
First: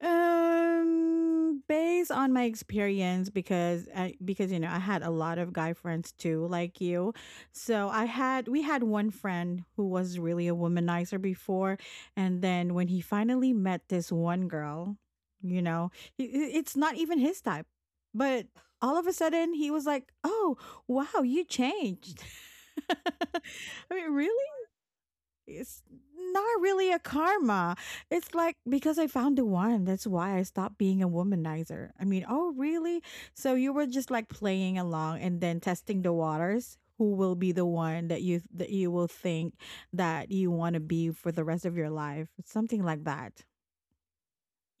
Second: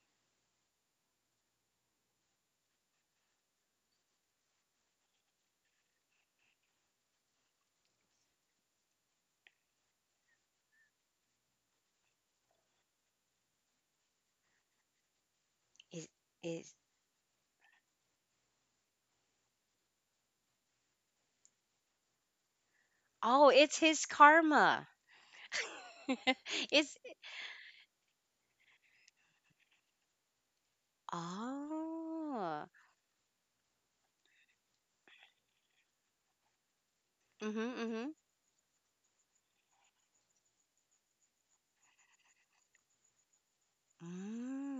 Based on my experience, because you know I had a lot of guy friends too, like you. So I had we had one friend who was really a womanizer before, and then when he finally met this one girl, you know,
Is
i- i-
is
it's not even his type, but all of a sudden he was like, "Oh, wow, you changed."
Oh, it's
I
his
mean, really?
karma.
It's not really
It's
a karma. It's like because I found the one, that's why I stopped being a womanizer. I mean, oh,
oh.
really? So you were just like playing along and then testing the waters. Who will be
Mhm,
the one
mhm.
that you will think that you want to be for the rest of your life? Something like that,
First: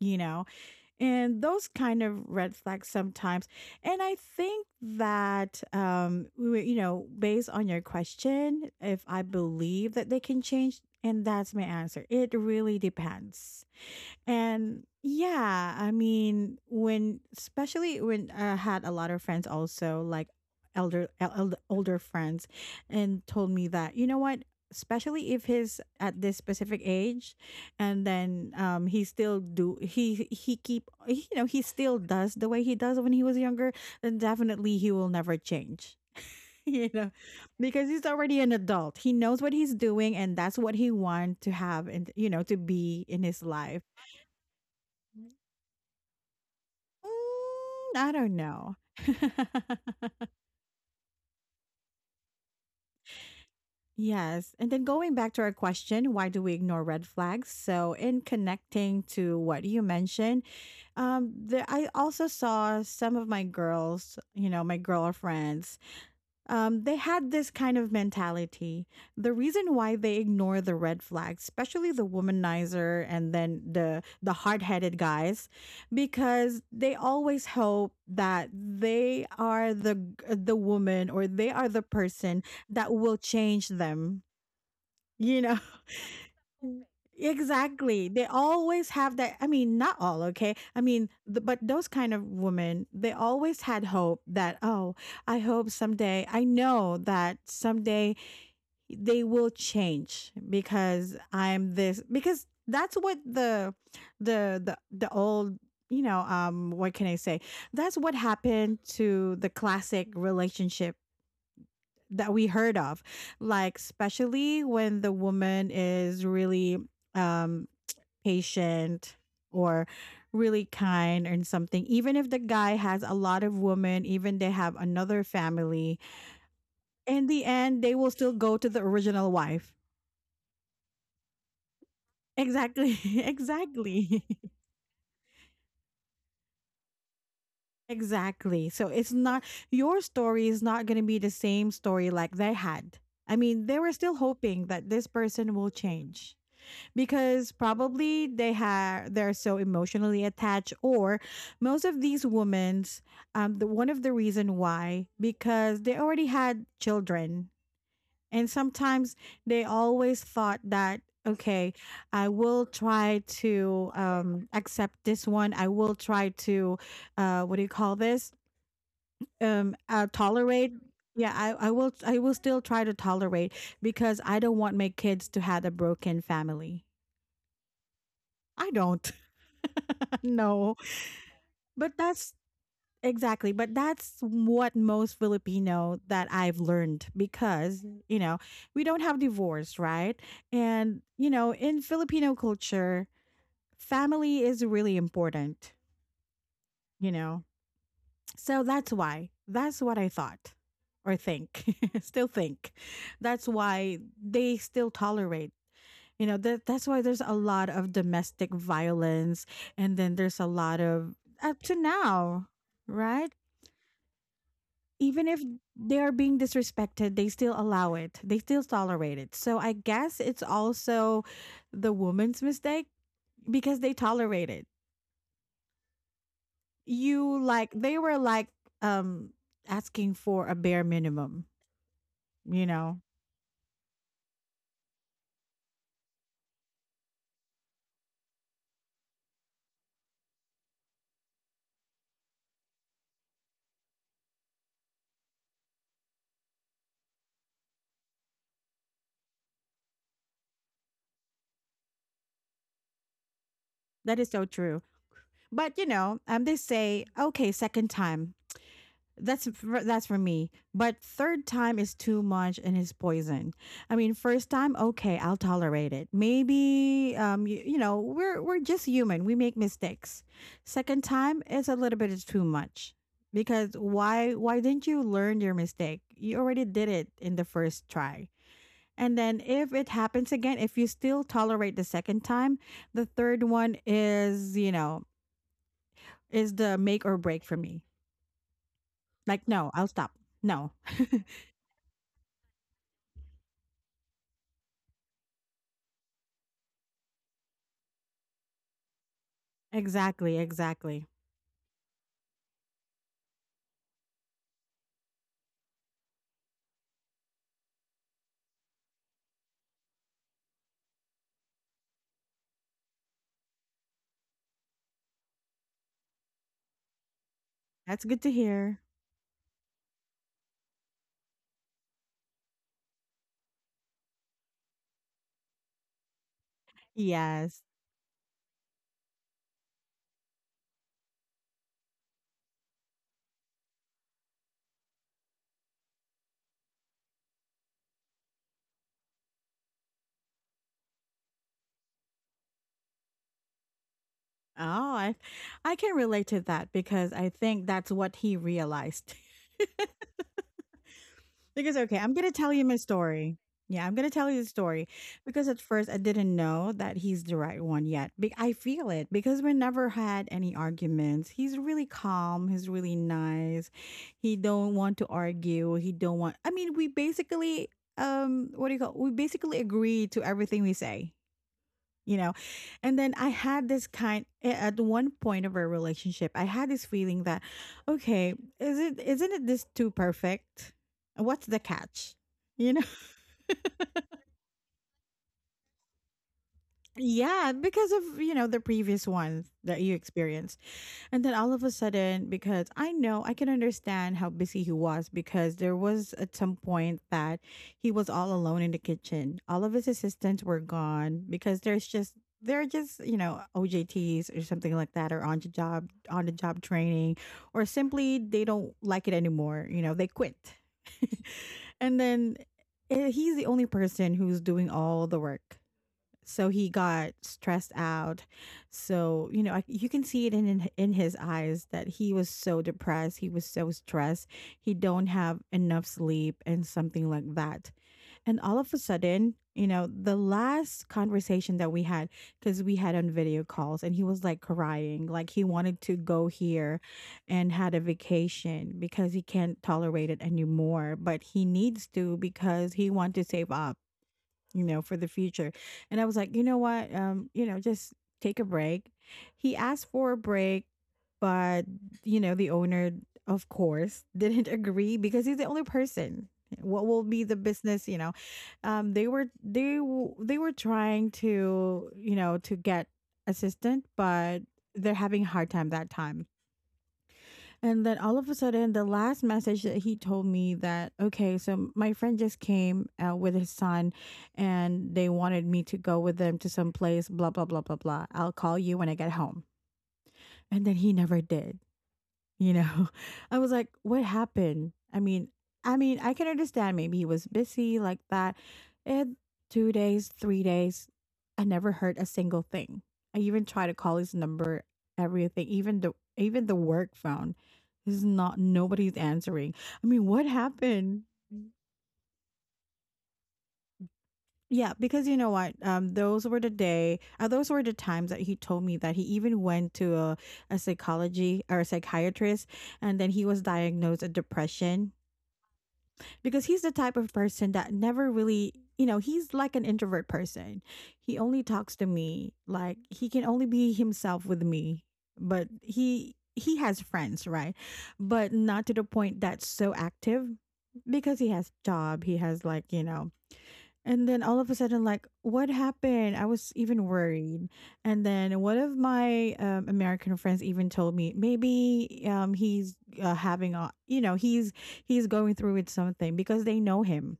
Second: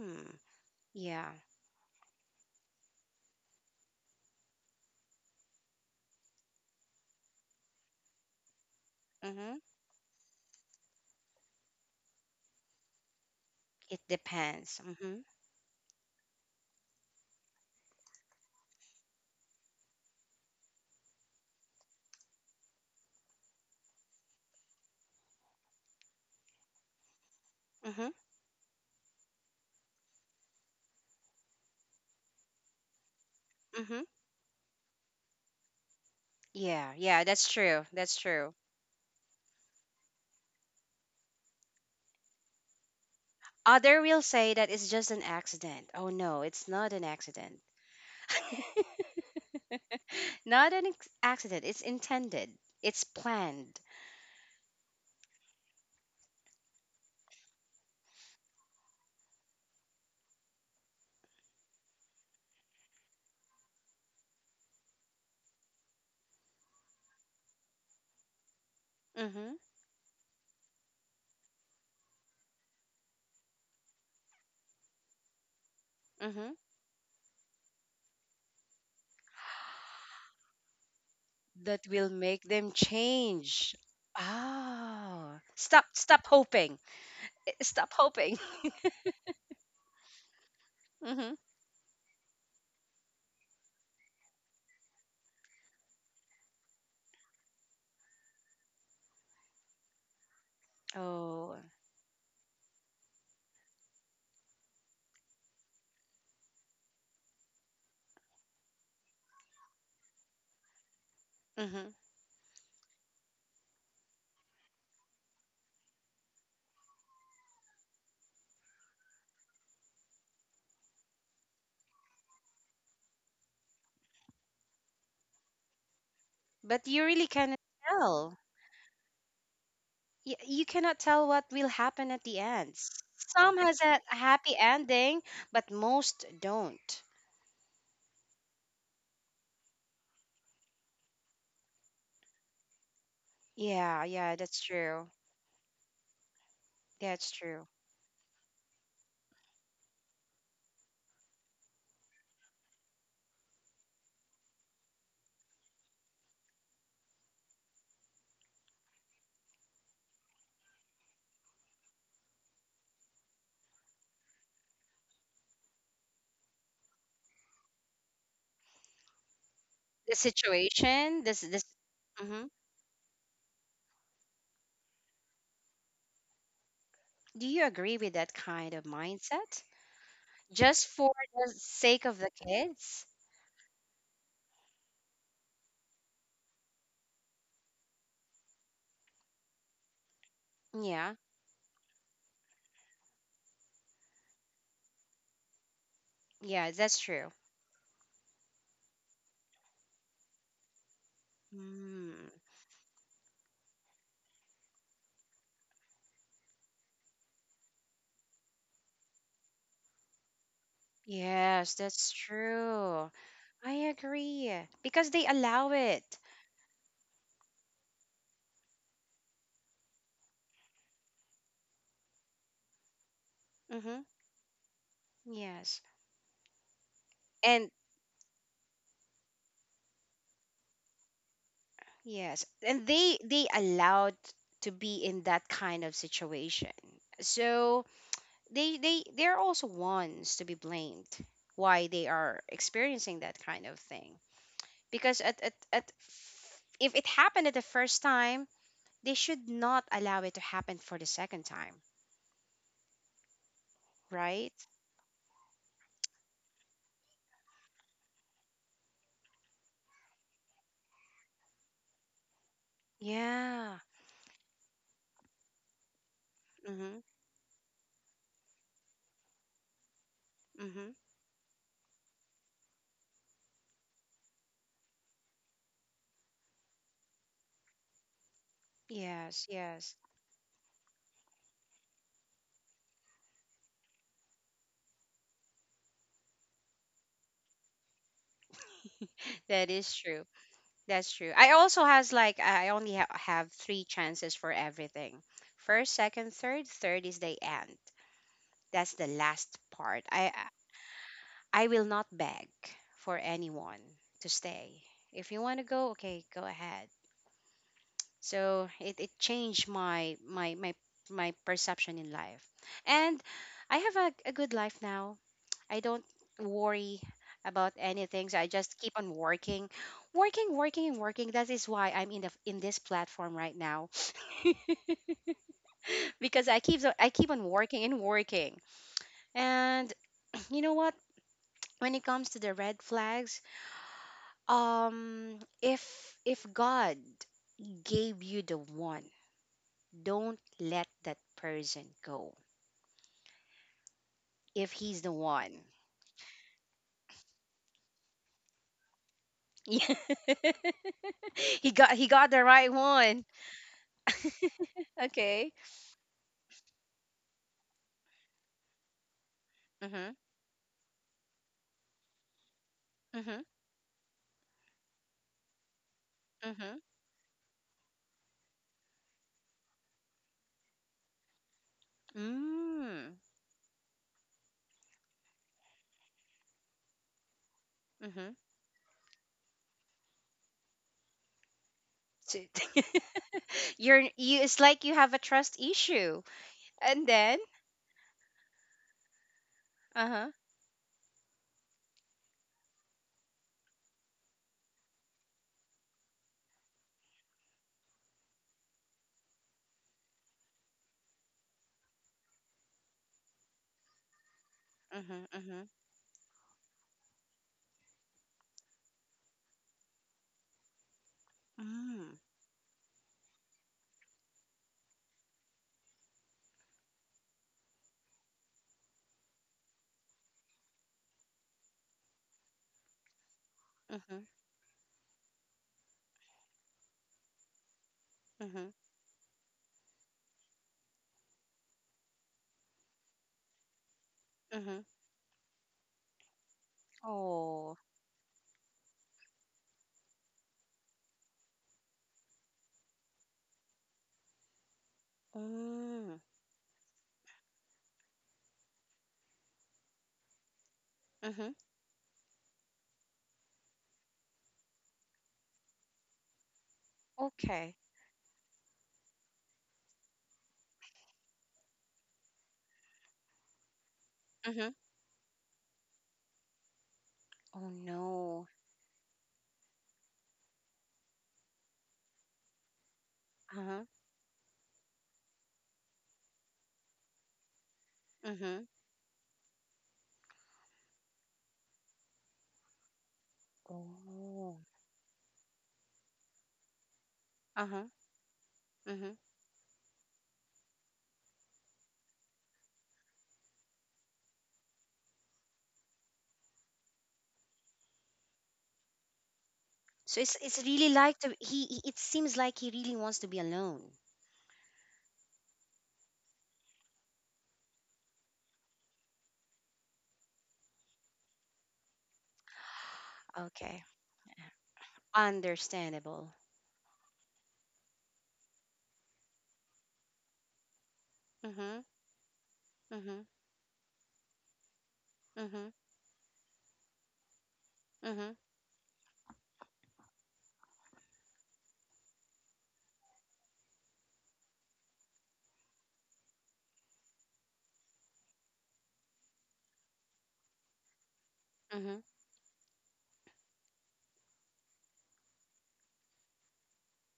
you know,
Yeah.
and those kind of red flags sometimes. And I think that, you know, based on your question, if I
Mhm.
believe that they can change, and that's my answer, it really depends.
It depends.
And
Mhm.
yeah, I mean, when especially when I had a lot of friends also like older friends and told me that, you know what, especially if he's at this specific age and
Mhm.
then he still do he keep you know, he still does the way he does when he was younger,
Mhm.
then definitely he will never change. You
Yeah,
know,
yeah, that's true.
because he's
That's
already an
true.
adult. He knows what he's doing and that's what he want to have and you know, to be in his life.
Other will say that it's just an accident. Oh no, it's not an accident.
Mm, I don't know.
Not an accident. It's intended. It's planned.
Yes. And then going back to our question, why do we ignore red flags? So, in connecting to what you mentioned, there, I also saw some of my girls, you know, my girlfriends, they had this kind of mentality. The
Mhm.
reason why they ignore the red flags, especially the womanizer and then the hard headed guys,
Mhm.
because they always hope that they are the woman or they are the
That will make
person
them
that will change
change.
them.
Oh.
You know,
Stop stop hoping.
Mm.
Eh, stop
Exactly. They
hoping.
always have that. I mean, not all, okay? I mean,
Mhm.
but those kind of women, they always had hope that, oh, I hope someday, I know that someday they will change because
Oh.
I'm this, because that's what the old, you know, what can I say? That's what happened to the classic relationship that we heard of, like, especially when the woman is really, um patient or really kind and something, even if the guy has a lot of women, even they have another family,
But you really
in the
cannot
end they will still
tell.
go to the original wife.
Y- you cannot tell what will happen at the end.
Exactly
Some has a
exactly.
happy ending, but most don't.
Exactly, so it's not your story is not going to be the same story like they had. I mean, they were
Yeah,
still
yeah, that's
hoping that
true.
this person will change
That's
because
true.
probably they're so emotionally attached, or most of these women's, the one of the reason why, because they already had children. And sometimes they always thought that, okay, I will try to accept this one. I will try to, what do you call this? um uh,
The
tolerate
situation,
Yeah,
this, this.
I will
hmm
still try to tolerate because I don't want my kids to have a broken family.
Do you agree with that kind
I
of
don't.
mindset?
No,
Just for the
but
sake of the
that's
kids?
exactly, but that's what most Filipino that I've learned because, you know, we don't have divorce, right? And,
Yeah,
you know, in Filipino culture, family is really important,
yeah, that's
you
true.
know? So that's what I thought or think,
Mm,
still think. That's why they still tolerate, you know, that's why there's a lot of domestic violence, and then there's a lot of up
yes,
to
that's
now,
true.
right?
I agree because they
Even if
allow
they
it.
are being disrespected, they still allow it, they still tolerate it, so I guess it's also the woman's mistake because they
Mm-hmm.
tolerate it.
Yes.
you
And
like they were like, um asking for a bare minimum,
yes,
you
and
know.
they allowed to be in that kind of situation. So they they're also ones to be blamed why they are experiencing that kind of thing. Because if it happened at the first time, they should not allow it to happen for the second time,
That is so
right?
true. But you know, they say okay, second time that's for me, but third time is too much and it's poison.
Yeah.
I mean first time, okay, I'll tolerate it
Mhm.
maybe. You know, we're just human, we make mistakes.
Mhm.
Second time is a little bit, is too much, because why didn't you learn your mistake? You already did it in the first try. And then
Yes,
if it
yes.
happens again, if you still tolerate the second time, the third one is you know is the make or break for me. Like,
That
no,
is
I'll stop.
true.
No.
That's true. I also has like I have three chances for everything. First, second, third. Third is the end. That's the last part.
Exactly, exactly.
I will not beg for anyone to stay. If you want to go, okay, go ahead. So it changed my perception in life, and I have a good life now. I don't worry about
That's good
anything.
to
So I just
hear.
keep on working, working, working, and working. That is why I'm in this platform right now because I keep on
Yes.
working and working. And you know what? When it comes to the red flags, if God gave you the one, don't let that person go.
Oh,
If he's the
I
one,
I can relate to that because I think that's what he realized.
yeah,
Because okay,
he
I'm gonna
got the
tell you
right
my
one.
story. Yeah, I'm gonna tell you the story because
Okay.
at first I didn't know that he's the right one yet. I feel it because we never
Mhm.
had any arguments. He's really calm. He's really
Mhm.
nice. He don't want to argue. He don't want. I mean,
Mhm.
we basically what do you call? We basically agree to everything we say you know and then
Mm.
I had this kind at one point of our relationship. I had this feeling that, okay,
Mm-hmm.
is it, isn't it, this too perfect? What's the catch?
So,
you know
you. It's like you have a trust issue, and then
yeah, because of, you know, the previous ones that you
uh huh.
experienced. And then all of a sudden, because I know I can understand how busy he was, because there was at some point that he was all alone in the kitchen. All of his assistants were gone because there's just they're just you know OJTs or something like that, or
Mm-hmm.
on the
Mm-hmm.
job training, or simply they don't like it anymore. You know, they quit. And
Mm.
then he's the only person who's doing all the work, so he got stressed out. So you know, you can see it in, in his eyes that he was so depressed, he was so
Mm-hmm.
stressed, he don't have enough sleep and something like that. And all
Mm-hmm.
of a sudden, you know, the last conversation that we had, because we had on video calls and he was like
Mm-hmm.
crying, like he wanted to go here and had a
Oh.
vacation because he can't tolerate it anymore, but he needs to because he want to save up, you know, for the future. And I was
Mm.
like, you know what? You know, just take a break. He asked for a break,
Mm-hmm.
but, you know, the owner, of course, didn't agree because he's the only person. What will be the
Okay.
business? You know, they were they were trying to, you know, to get assistant, but
Mm-hmm.
they're having a hard time that time.
Oh
And then all of a
no.
sudden, the last message that he told me that, okay, so my friend just came with his
Uh huh.
son and they wanted me to go with them to some place, blah, blah, blah, blah, blah. I'll call
Mm-hmm.
you when I get home. And then he never did. You know, I was like, what
Oh.
happened? I mean, I can understand maybe he was
Uh
busy
huh.
like that.
Mm-hmm.
And 2 days, 3 days, I never heard a single thing. I even tried to call his number, everything, even the work phone. This is not nobody's answering. I mean,
So
what
it's really
happened?
like to, It seems like he really wants to be alone.
Yeah, because you know what? Those were the day. Those were the times that he told me that he even went to a psychology or a psychiatrist, and then he was
Okay.
diagnosed a depression
Understandable.
because he's the type of person that never really, you know, he's like an introvert person. He only talks
Mm-hmm.
to me, like he
Mm-hmm.
can only be himself with me, but
Mm-hmm.
he has friends, right? But
Mm-hmm.
not to the point that's so active because he has job, he has like, you know. And then all of a sudden, like, what happened? I was even worried. And then one of my American friends even told me maybe he's having a, you know, he's going through with something because they know him.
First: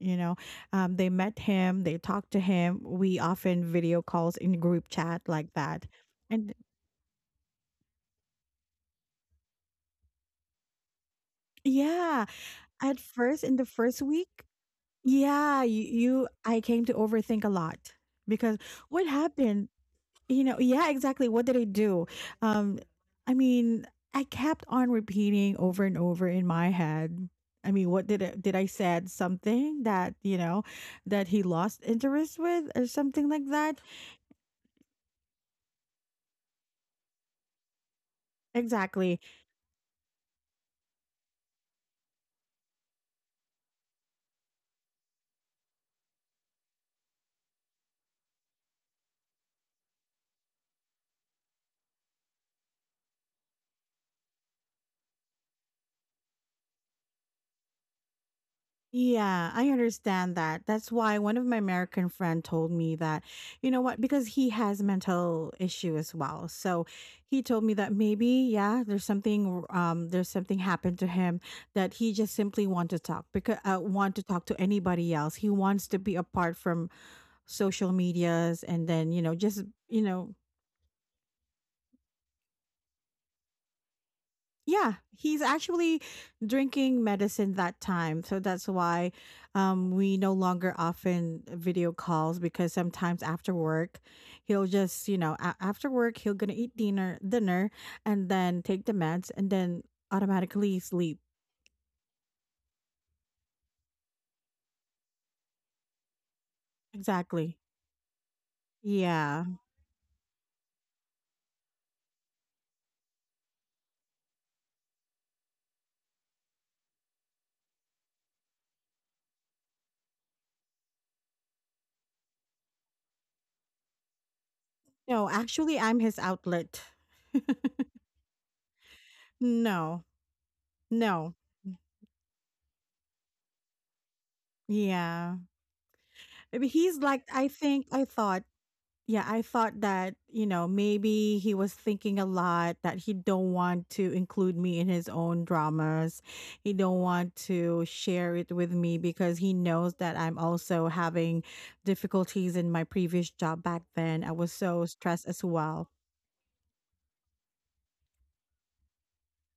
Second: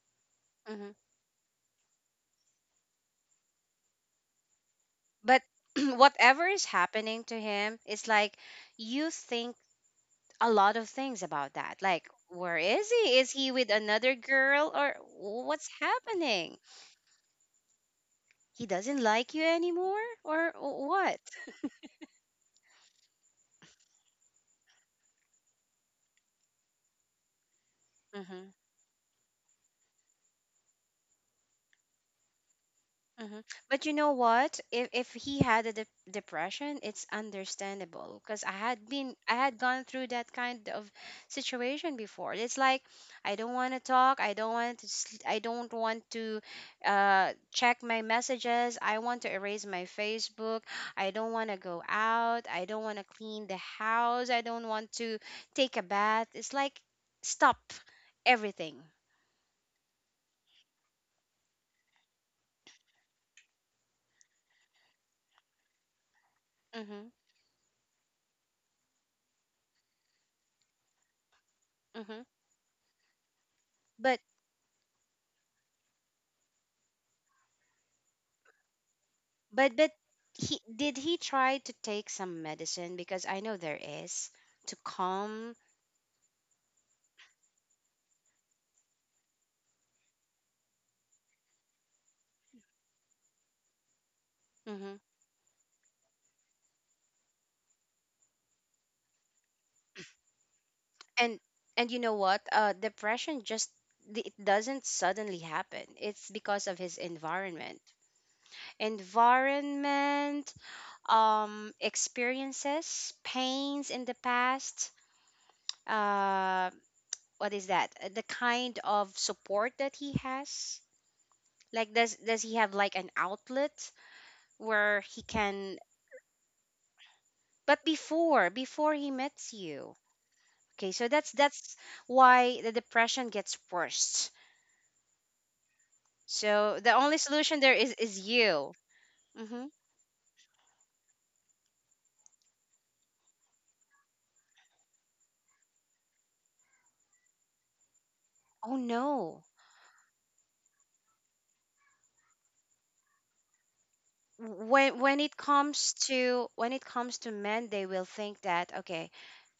You know,
Mm-hmm.
they met him, they talked to him. We often video calls in group chat
But
like that.
whatever
And
is happening to him, it's like you think a lot of things about that, like
yeah,
where is
at
he, is
first,
he
in the
with
first
another
week,
girl, or
yeah,
what's
you
happening?
I came to overthink a lot because
He doesn't
what
like you
happened?
anymore
You
or
know, yeah,
what?
exactly. What did I do? Um, I mean, I kept on repeating over and over in my head. I mean, what
Hmm.
did I said something that, you know, that he lost interest with or something
Hmm.
like that?
But you know what? If he had a de- depression, it's understandable because
Exactly.
I had gone through that kind of situation before. It's like I don't want to talk. I don't want to check my messages. I want to erase my Facebook. I don't want to go out. I don't want to clean the house. I don't want to take a bath. It's like stop everything.
Yeah, I understand that. That's why one of my American friend told me that, you know what, because he has mental issue as well. So
Mm-hmm.
he told me that maybe, yeah, there's something happened to him that he
Mm-hmm.
just simply want to talk because want to talk to anybody else. He wants to be apart from social medias and then, you know, just,
But
you know.
he, did he try to take some medicine? Because I know there is to
Yeah, he's
calm.
actually drinking medicine that time. So that's why we no longer often video calls because sometimes after work, he'll
Hmm.
just, you know, after work, he'll going to eat dinner, and then take the meds and then automatically sleep.
And and you know what? Depression just it doesn't suddenly happen. It's because of his
Exactly.
environment,
Yeah.
environment, experiences, pains in the past. Uh, what is that? The kind of support that he has. Like, does he have like an outlet where he
No,
can?
actually, I'm his outlet.
But before before he meets you,
No,
okay, so
no.
that's why the depression gets worse,
Yeah. Maybe
so the
he's
only
like,
solution there
I
is
thought.
you.
Yeah, I
Hmm.
thought that, you know, maybe he was thinking a lot that he don't want to include me in his own dramas. He don't want to share it with
Oh
me because
no.
he knows that I'm also having difficulties in my previous job back then. I was so
When when
stressed
it
as well.
comes to when it comes to men, they will think that, okay,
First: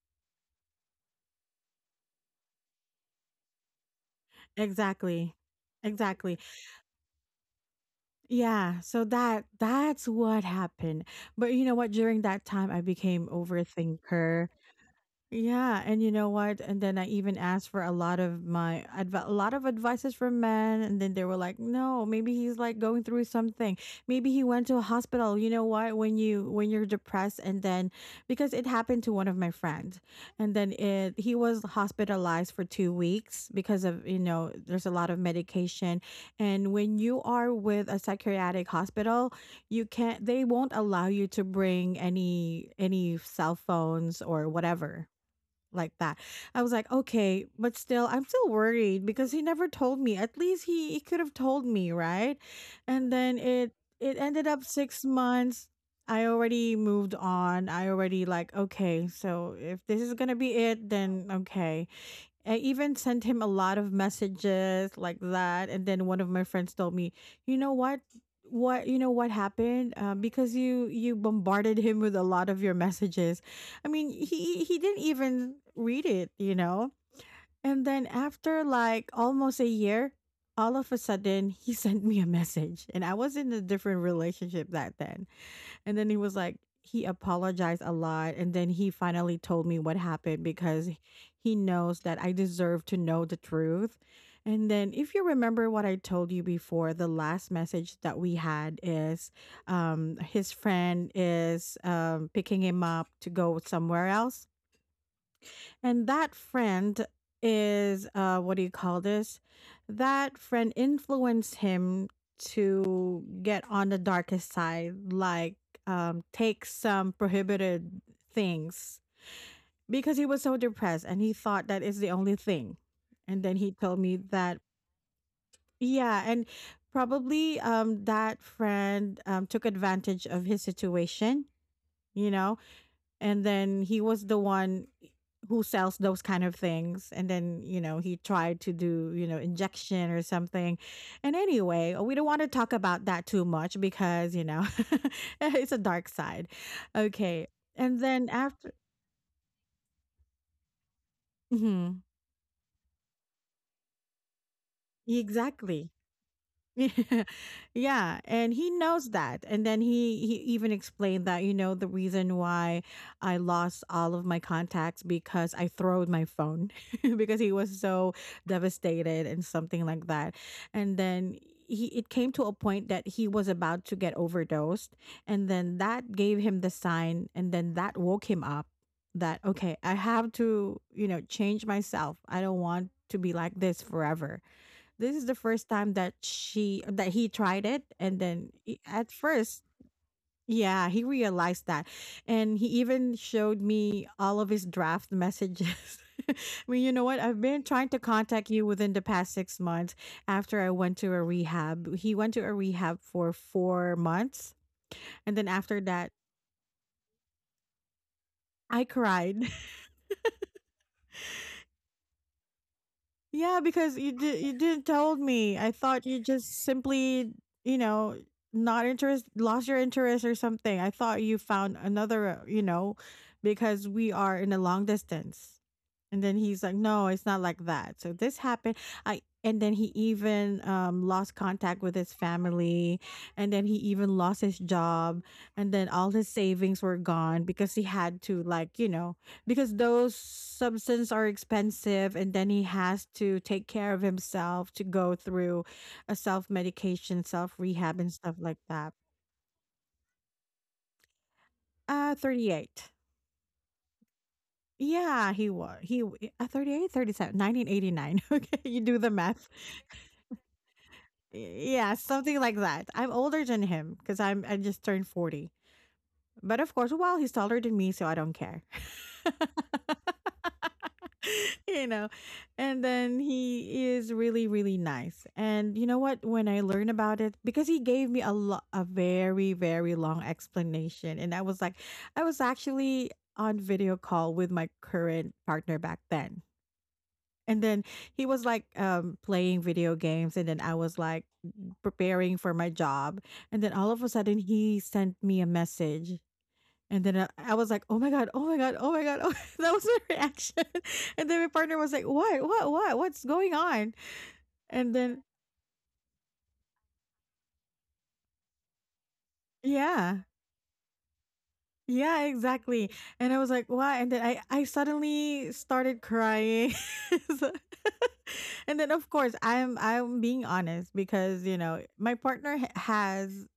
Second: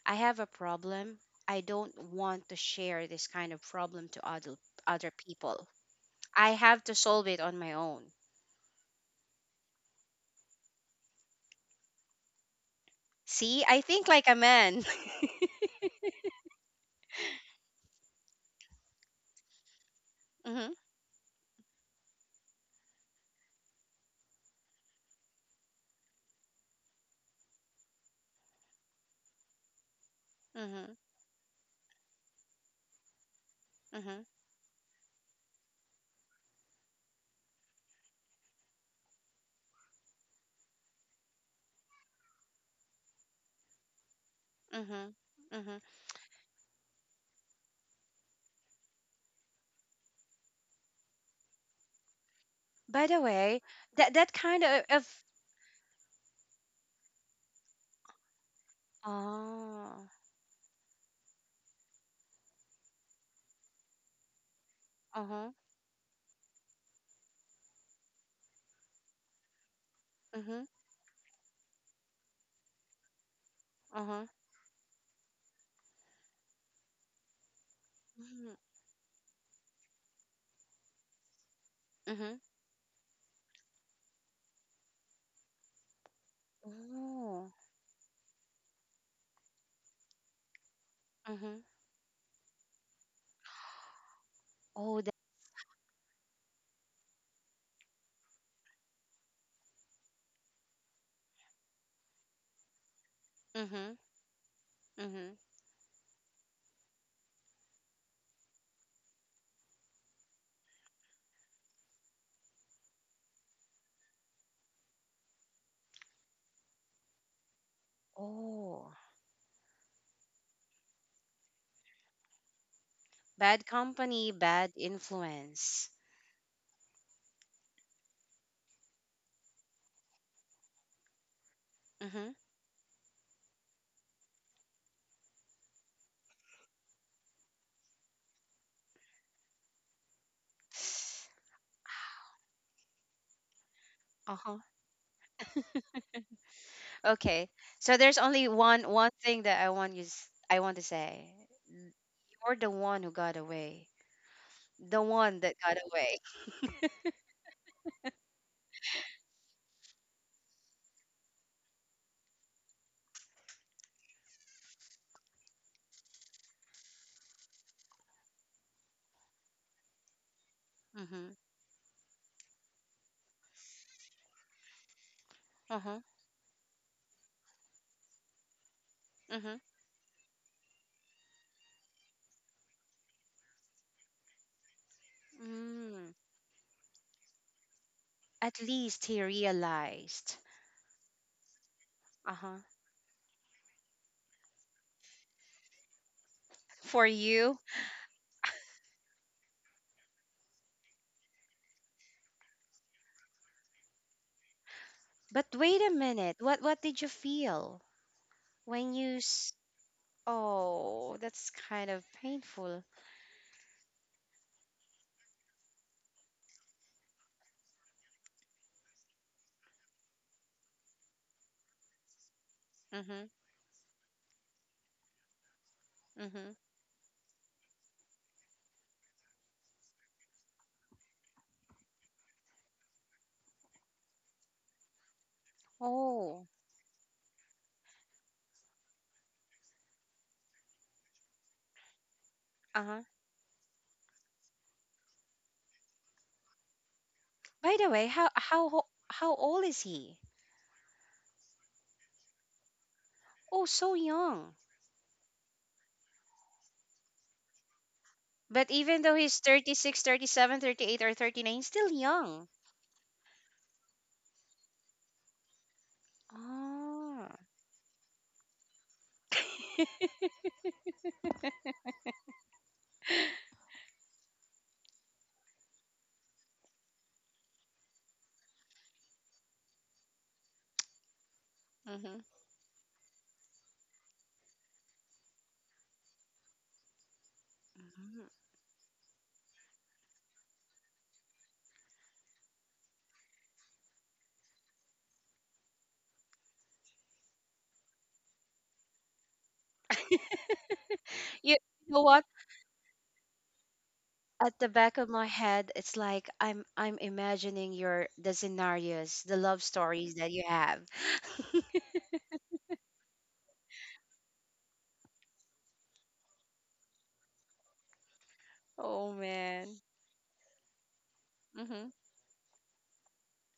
I have a problem. I don't want to share this kind of problem to other other
Exactly.
people.
Exactly.
I have to solve it on my own.
Yeah, so that's what happened. But you know what, during that time I became
See, I think like a
overthinker.
man.
Yeah, and you know what? And then I even asked for a lot of a lot of advices from
Hmm.
men, and then they were like, "No, maybe he's like going through something. Maybe he went to a hospital." You know what? When you when you're depressed, and then because it happened to one of my friends, and then
Hmm.
it he was hospitalized for 2 weeks because of, you
Hmm.
know, there's a lot of medication. And when you are with a psychiatric hospital, you can't they won't allow you to bring any cell phones or whatever
Hmm. Hmm.
like that. I was like, okay, but still, I'm still worried because he never told me. At least he could have told me, right?
By
And
the
then
way, that
it
that
ended
kind
up six
of
months. I already moved on. I already like, okay, so if this
oh,
is gonna be it, then okay. I even sent him a lot of messages like
uh-huh,
that. And then one of my friends told me, you know what? You know what happened?
uh
Because
huh,
you bombarded him with a lot of your messages. I mean,
uh-huh, uh
he didn't even read it, you know. And then
huh,
after like almost a year, all of a sudden he sent me a message, and I was in a different relationship that then. And then he was like, he
oh,
apologized a lot. And then he finally told me what happened because
uh huh,
he knows that I deserve to know the truth. And then,
oh,
if
that,
you remember what I told you before, the last message that we had is his friend is picking him up to go
mm-hmm,
somewhere else.
mm-hmm,
And that friend is what do you call this? That friend influenced him to get on the darkest side, like take some prohibited
oh,
things because he was so depressed and he thought that is the only thing. And then
bad
he told me
company,
that
bad influence.
yeah, and probably that friend took advantage of his situation,
Uh
you
huh.
know, and then he was the one who sells those kind of things. And then, you know, he tried to do, you know, injection or something. And anyway, we don't want to talk about that too much because, you
Uh-huh.
know, it's a dark side. Okay,
Okay, so
and
there's
then
only
after.
one thing that I want to say.
Mhm.
You're the one who got away, the one that got
Exactly.
away.
Yeah, and he knows that. And then he even explained that, you know, the reason why I lost all of my contacts because I throwed my phone because he was so devastated and something like that. And
Mm-hmm,
then he it came to a point that he was about to get overdosed, and then
uh-huh,
that gave him the sign and then that woke him up, that
mm-hmm,
okay, I have to, you know, change myself. I don't want to be like this forever. This is the first time
mm.
that she that he tried it. And then
At least
at
he
first,
realized.
yeah, he realized that.
Uh-huh.
And he even showed me all of his draft messages. I mean, you know
For
what? I've
you,
been trying to contact you within the past 6 months. After I went to a rehab. He went to a rehab for 4 months. And
but
then
wait
after
a
that,
minute. What did you feel
I
when
cried.
oh, that's kind of painful.
Yeah, because you did, you didn't told me. I thought you just simply, you know, not interest lost your interest or something. I thought you found another, you know,
Mhm.
because we are in a long distance. And then
Mhm.
he's like, no, it's not like that. So this happened. I and then he even lost contact with his family, and then he even lost his job, and then all his
Oh.
savings were gone because he had to, like, you know, because those substances are expensive, and then he
Uh-huh.
has to take care of himself to go through a self medication, self
By the
rehab,
way,
and stuff like that.
how old is he?
38.
Oh, so young.
Yeah, he was. 38, 37, 1989. Okay,
But
you do
even though
the
he's
math.
36, 37, 38, or 39, still
Yeah, something
young.
like that. I'm older than him because I just turned 40. But of course, well,
Oh.
he's taller than me, so I don't care. you know. And then he is really nice. And you know what, when I learned about it because he gave me a very long explanation and I was like
Mhm.
I was actually on video call with my current partner back then. And then
Mhm.
he was like playing video games, and then I was like preparing for my job. And then all of a sudden, he sent me a message. And then I was like, oh my God, oh my God, oh my God. Oh, that was my reaction. And then my
You
partner
you
was
know
like,
what?
what, what's going on?
At the back
And
of
then,
my head, it's like I'm imagining your the scenarios, the love stories
yeah,
that you have.
yeah, exactly. And I was like, why? And then I suddenly started crying. So- and then of
Oh
course i'm
man.
i'm being honest because you know
Mhm.
my partner h- has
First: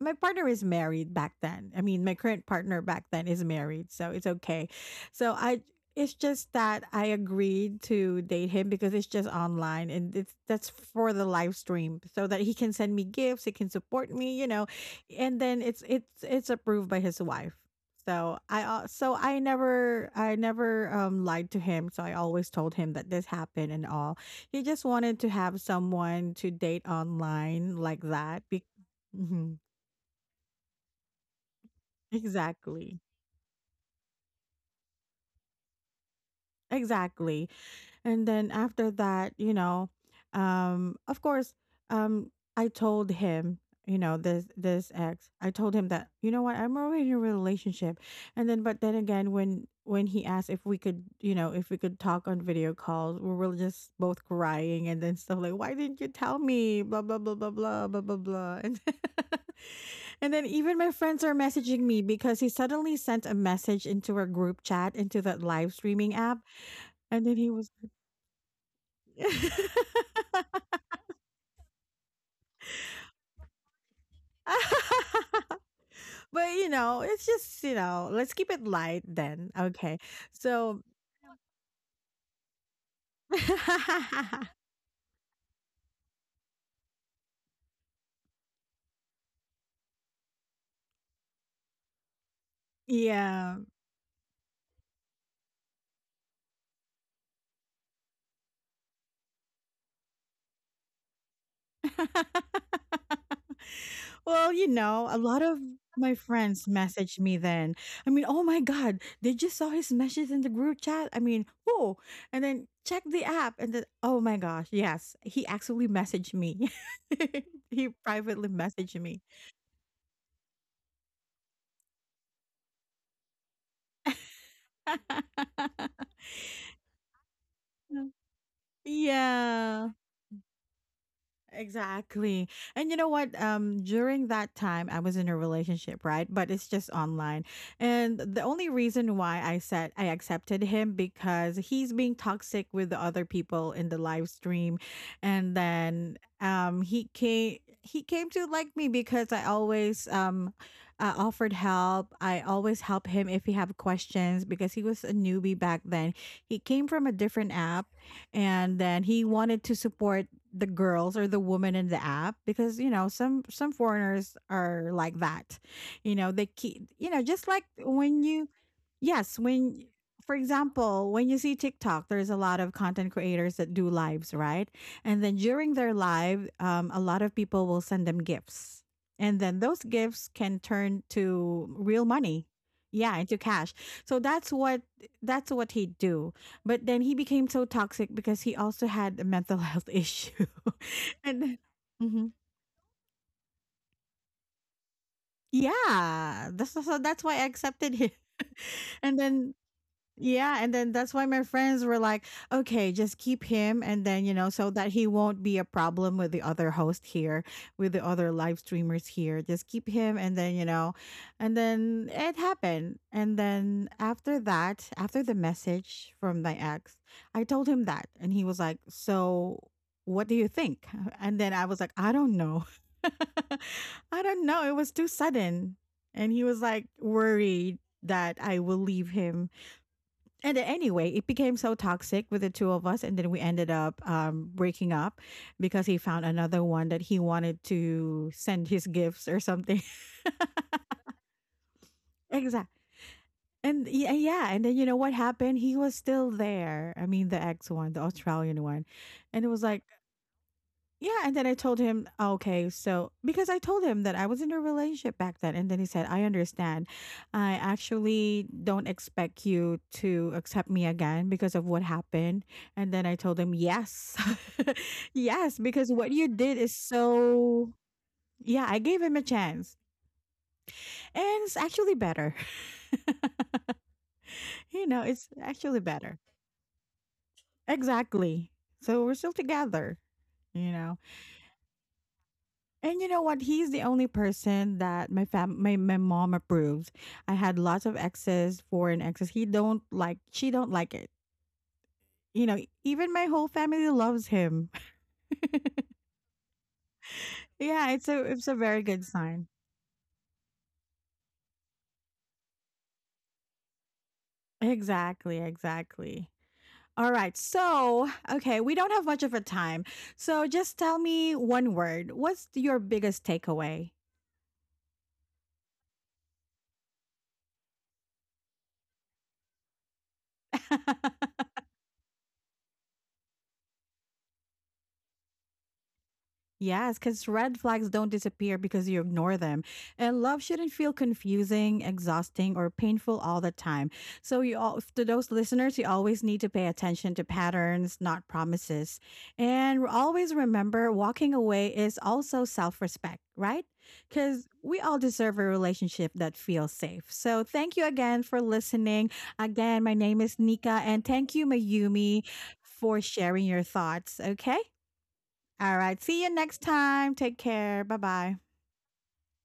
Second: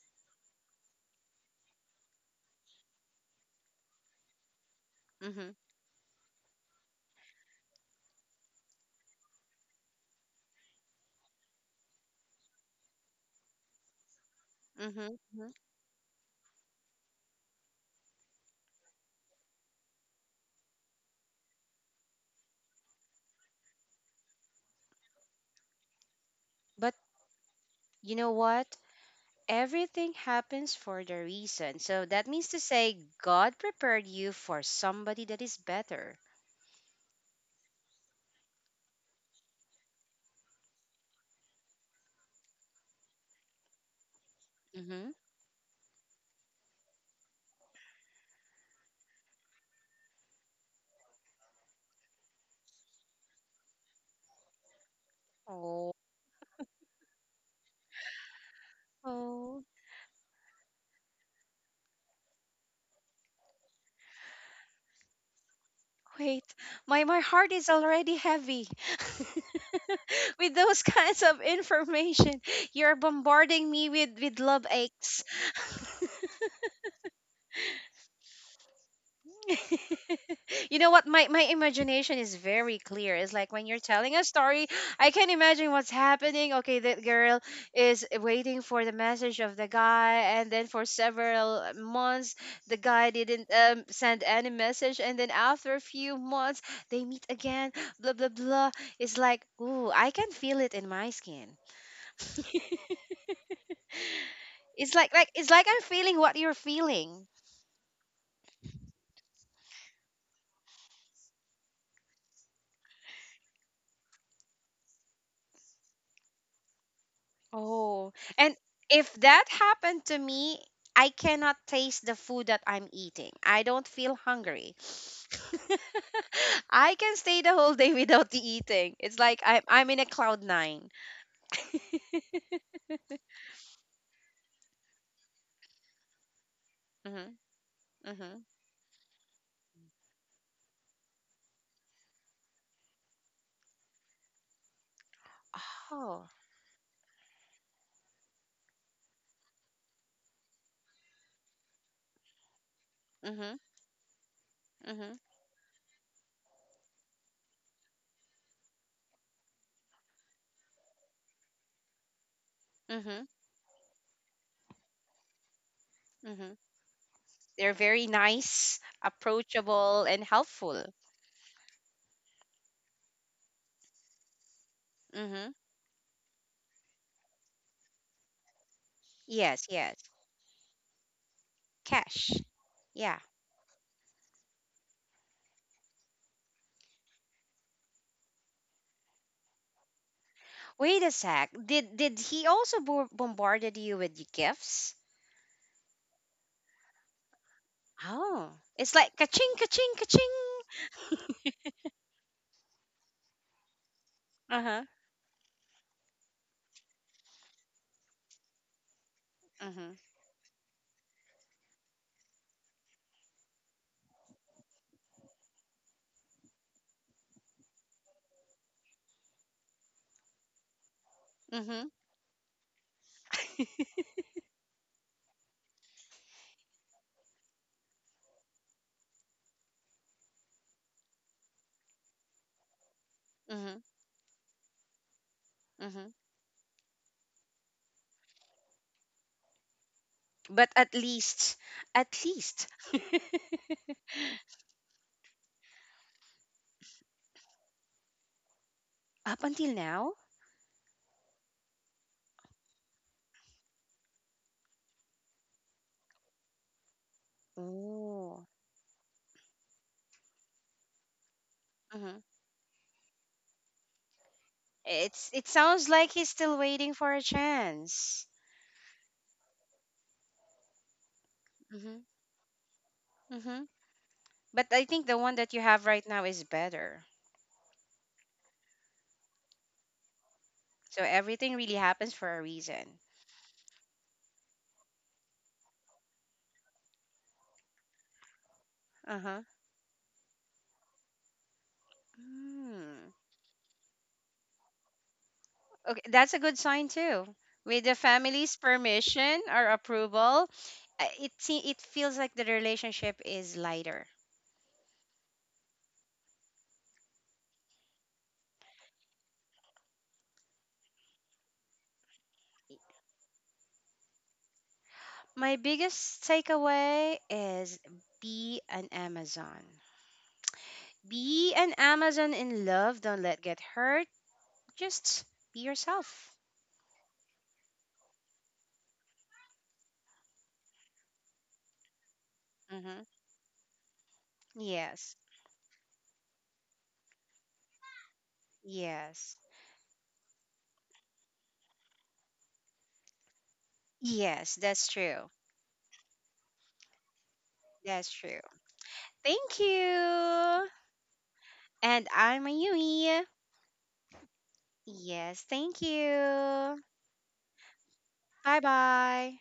my partner is married back then. I mean, my current partner back then is married, so it's okay. So
Mhm.
I It's just that I agreed to date him because it's just online and it's that's for the live stream so that he can send me gifts, he can support me, you know.
Mhm.
And
Mhm.
then it's approved by his wife. So I never lied to him. So I always told him that this happened and all. He just wanted to have someone to date
But
online like
you know
that. Be-
what?
mm-hmm.
Everything happens for the reason. So that means to
Exactly.
say God prepared you for somebody that is better.
Exactly. And then after that, of course, um, I told him, you know, this
Mhm.
ex, I told him that, you know what, I'm already in a relationship. And then but then again when he asked if we could, you know, if we could talk on video calls, we were just both crying and then stuff like, why
Oh,
didn't you tell me? Blah blah blah blah blah blah blah blah. And
oh
and then even my friends are messaging me because he suddenly sent a message into our group chat into that live streaming app.
wait. My
And then he
heart
was
is already heavy with those kinds of information. You're bombarding me with love aches.
but you know, it's just you know, let's keep it light then. Okay, so
you know what? My imagination is very clear. It's like when you're telling a story, I can imagine what's happening. Okay, that girl is waiting for the message of the guy, and then for several months, the guy didn't
yeah.
send any message, and then after a few months, they meet again. Blah blah blah. It's like, ooh, I can feel it in my skin.
well, you
It's
know, a
like
lot
it's
of
like I'm
my
feeling what you're
friends messaged
feeling.
me then. I mean, oh my god, they just saw his message in the group chat. I mean, whoa! And then check the app, and then oh my gosh, yes, he actually messaged me. he
Oh,
privately
and
messaged
if
me.
that happened to me, I cannot taste the food that I'm eating. I don't feel hungry. I can stay the whole day without the eating. It's like I'm
yeah.
I'm in a cloud nine.
Exactly. And you know what? During that time, I was in a relationship, right? But it's just
Mhm.
online. And the
Mhm.
only reason why I said I accepted him because he's being toxic with the other people in the live stream. And then
Oh.
he came to like me because I always offered help. I always help him if he
Mhm.
have questions because he was a
Mhm.
newbie back then. He came from a different app and then he wanted to support the girls or the woman in the app because you know
Mhm.
some foreigners are like that you know they
Mhm.
keep you know just like
They're very
when you.
nice,
Yes, when
approachable, and
for
helpful.
example, when you see TikTok, there's a lot of content creators that do lives, right? And then
Mhm.
during their live, a lot of people will send them gifts. And then
Yes.
those
Yes.
gifts can turn to real
Cash.
money. Yeah,
Yeah.
into cash. So that's what he would do. But then he became so toxic because he also had a mental health issue.
Wait a sec.
and
Did did
mhm.
he also bo- bombarded you with gifts?
Yeah, that's so that's why I accepted him.
Oh, it's
and
like
then
ka-ching, ka-ching, ka-ching.
yeah, and then that's why my friends were like, okay, just keep him and then, you know, so
Uh-huh.
that he won't be a problem with the other host here, with the other live streamers here. Just keep
Mm-hmm.
him and then, you know, and then it happened. And then after that, after the message from my ex, I told him that and he was like, "So, what do you think?" And then I was like,
Mm-hmm.
"I don't know." I don't know. It was too sudden. And he was like worried that I will leave him and then anyway, it became so toxic with the two of us, and then we ended
Mm-hmm.
up breaking up because he
Mm-hmm.
found another one that he wanted to send his gifts or something.
But at
exactly.
least,
And yeah, yeah, and then you know what happened? He was still there. I mean, the ex one, the Australian one, and it
up
was
until
like
now,
yeah, and then I told him, okay, so because I told him that I was in a relationship back then, and then he said, I understand. I actually
oh,
don't expect you to accept me again because of what
mm-hmm.
happened. And then I told him, yes,
it's it
yes, because
sounds
what
like
you
he's
did
still
is
waiting for a
so.
chance.
Yeah, I gave him a chance, and it's actually
Mm-hmm.
better.
Mm-hmm. But
you
I
know,
think the
it's
one that you
actually
have right
better.
now is better.
Exactly. So we're still together, you know.
So everything really happens for a
And
reason.
you know what? He's the only person that my mom approves. I had lots of exes, foreign exes. He
Uh-huh.
don't like She don't like it. You know, even
Mm.
my whole family loves him.
Okay, that's a good sign too. With
Yeah,
the
it's a
family's
very good sign.
permission or approval, it feels like the relationship is lighter.
Exactly, exactly. All right. So, okay, we don't have much of a time. So just tell me one word. What's your biggest takeaway?
My biggest takeaway is be an Amazon. Be an Amazon in love. Don't let get hurt. Just be yourself.
Yes, because red flags don't disappear because you ignore them. And love shouldn't feel confusing, exhausting, or
Hmm.
painful all the time. So, you all, to
Yes.
those listeners, you always need to pay attention to patterns, not promises.
Yes.
And always remember walking away is also self respect, right? Because
Yes,
we
that's
all
true.
deserve a relationship that feels safe. So, thank you
That's
again for
true.
listening.
Thank
Again, my name is
you.
Nika, and thank you,
And
Mayumi,
I'm
for
Ayumi.
sharing your thoughts. Okay.
Yes,
All
thank
right. See you next
you.
time. Take care. Bye bye.
Bye bye.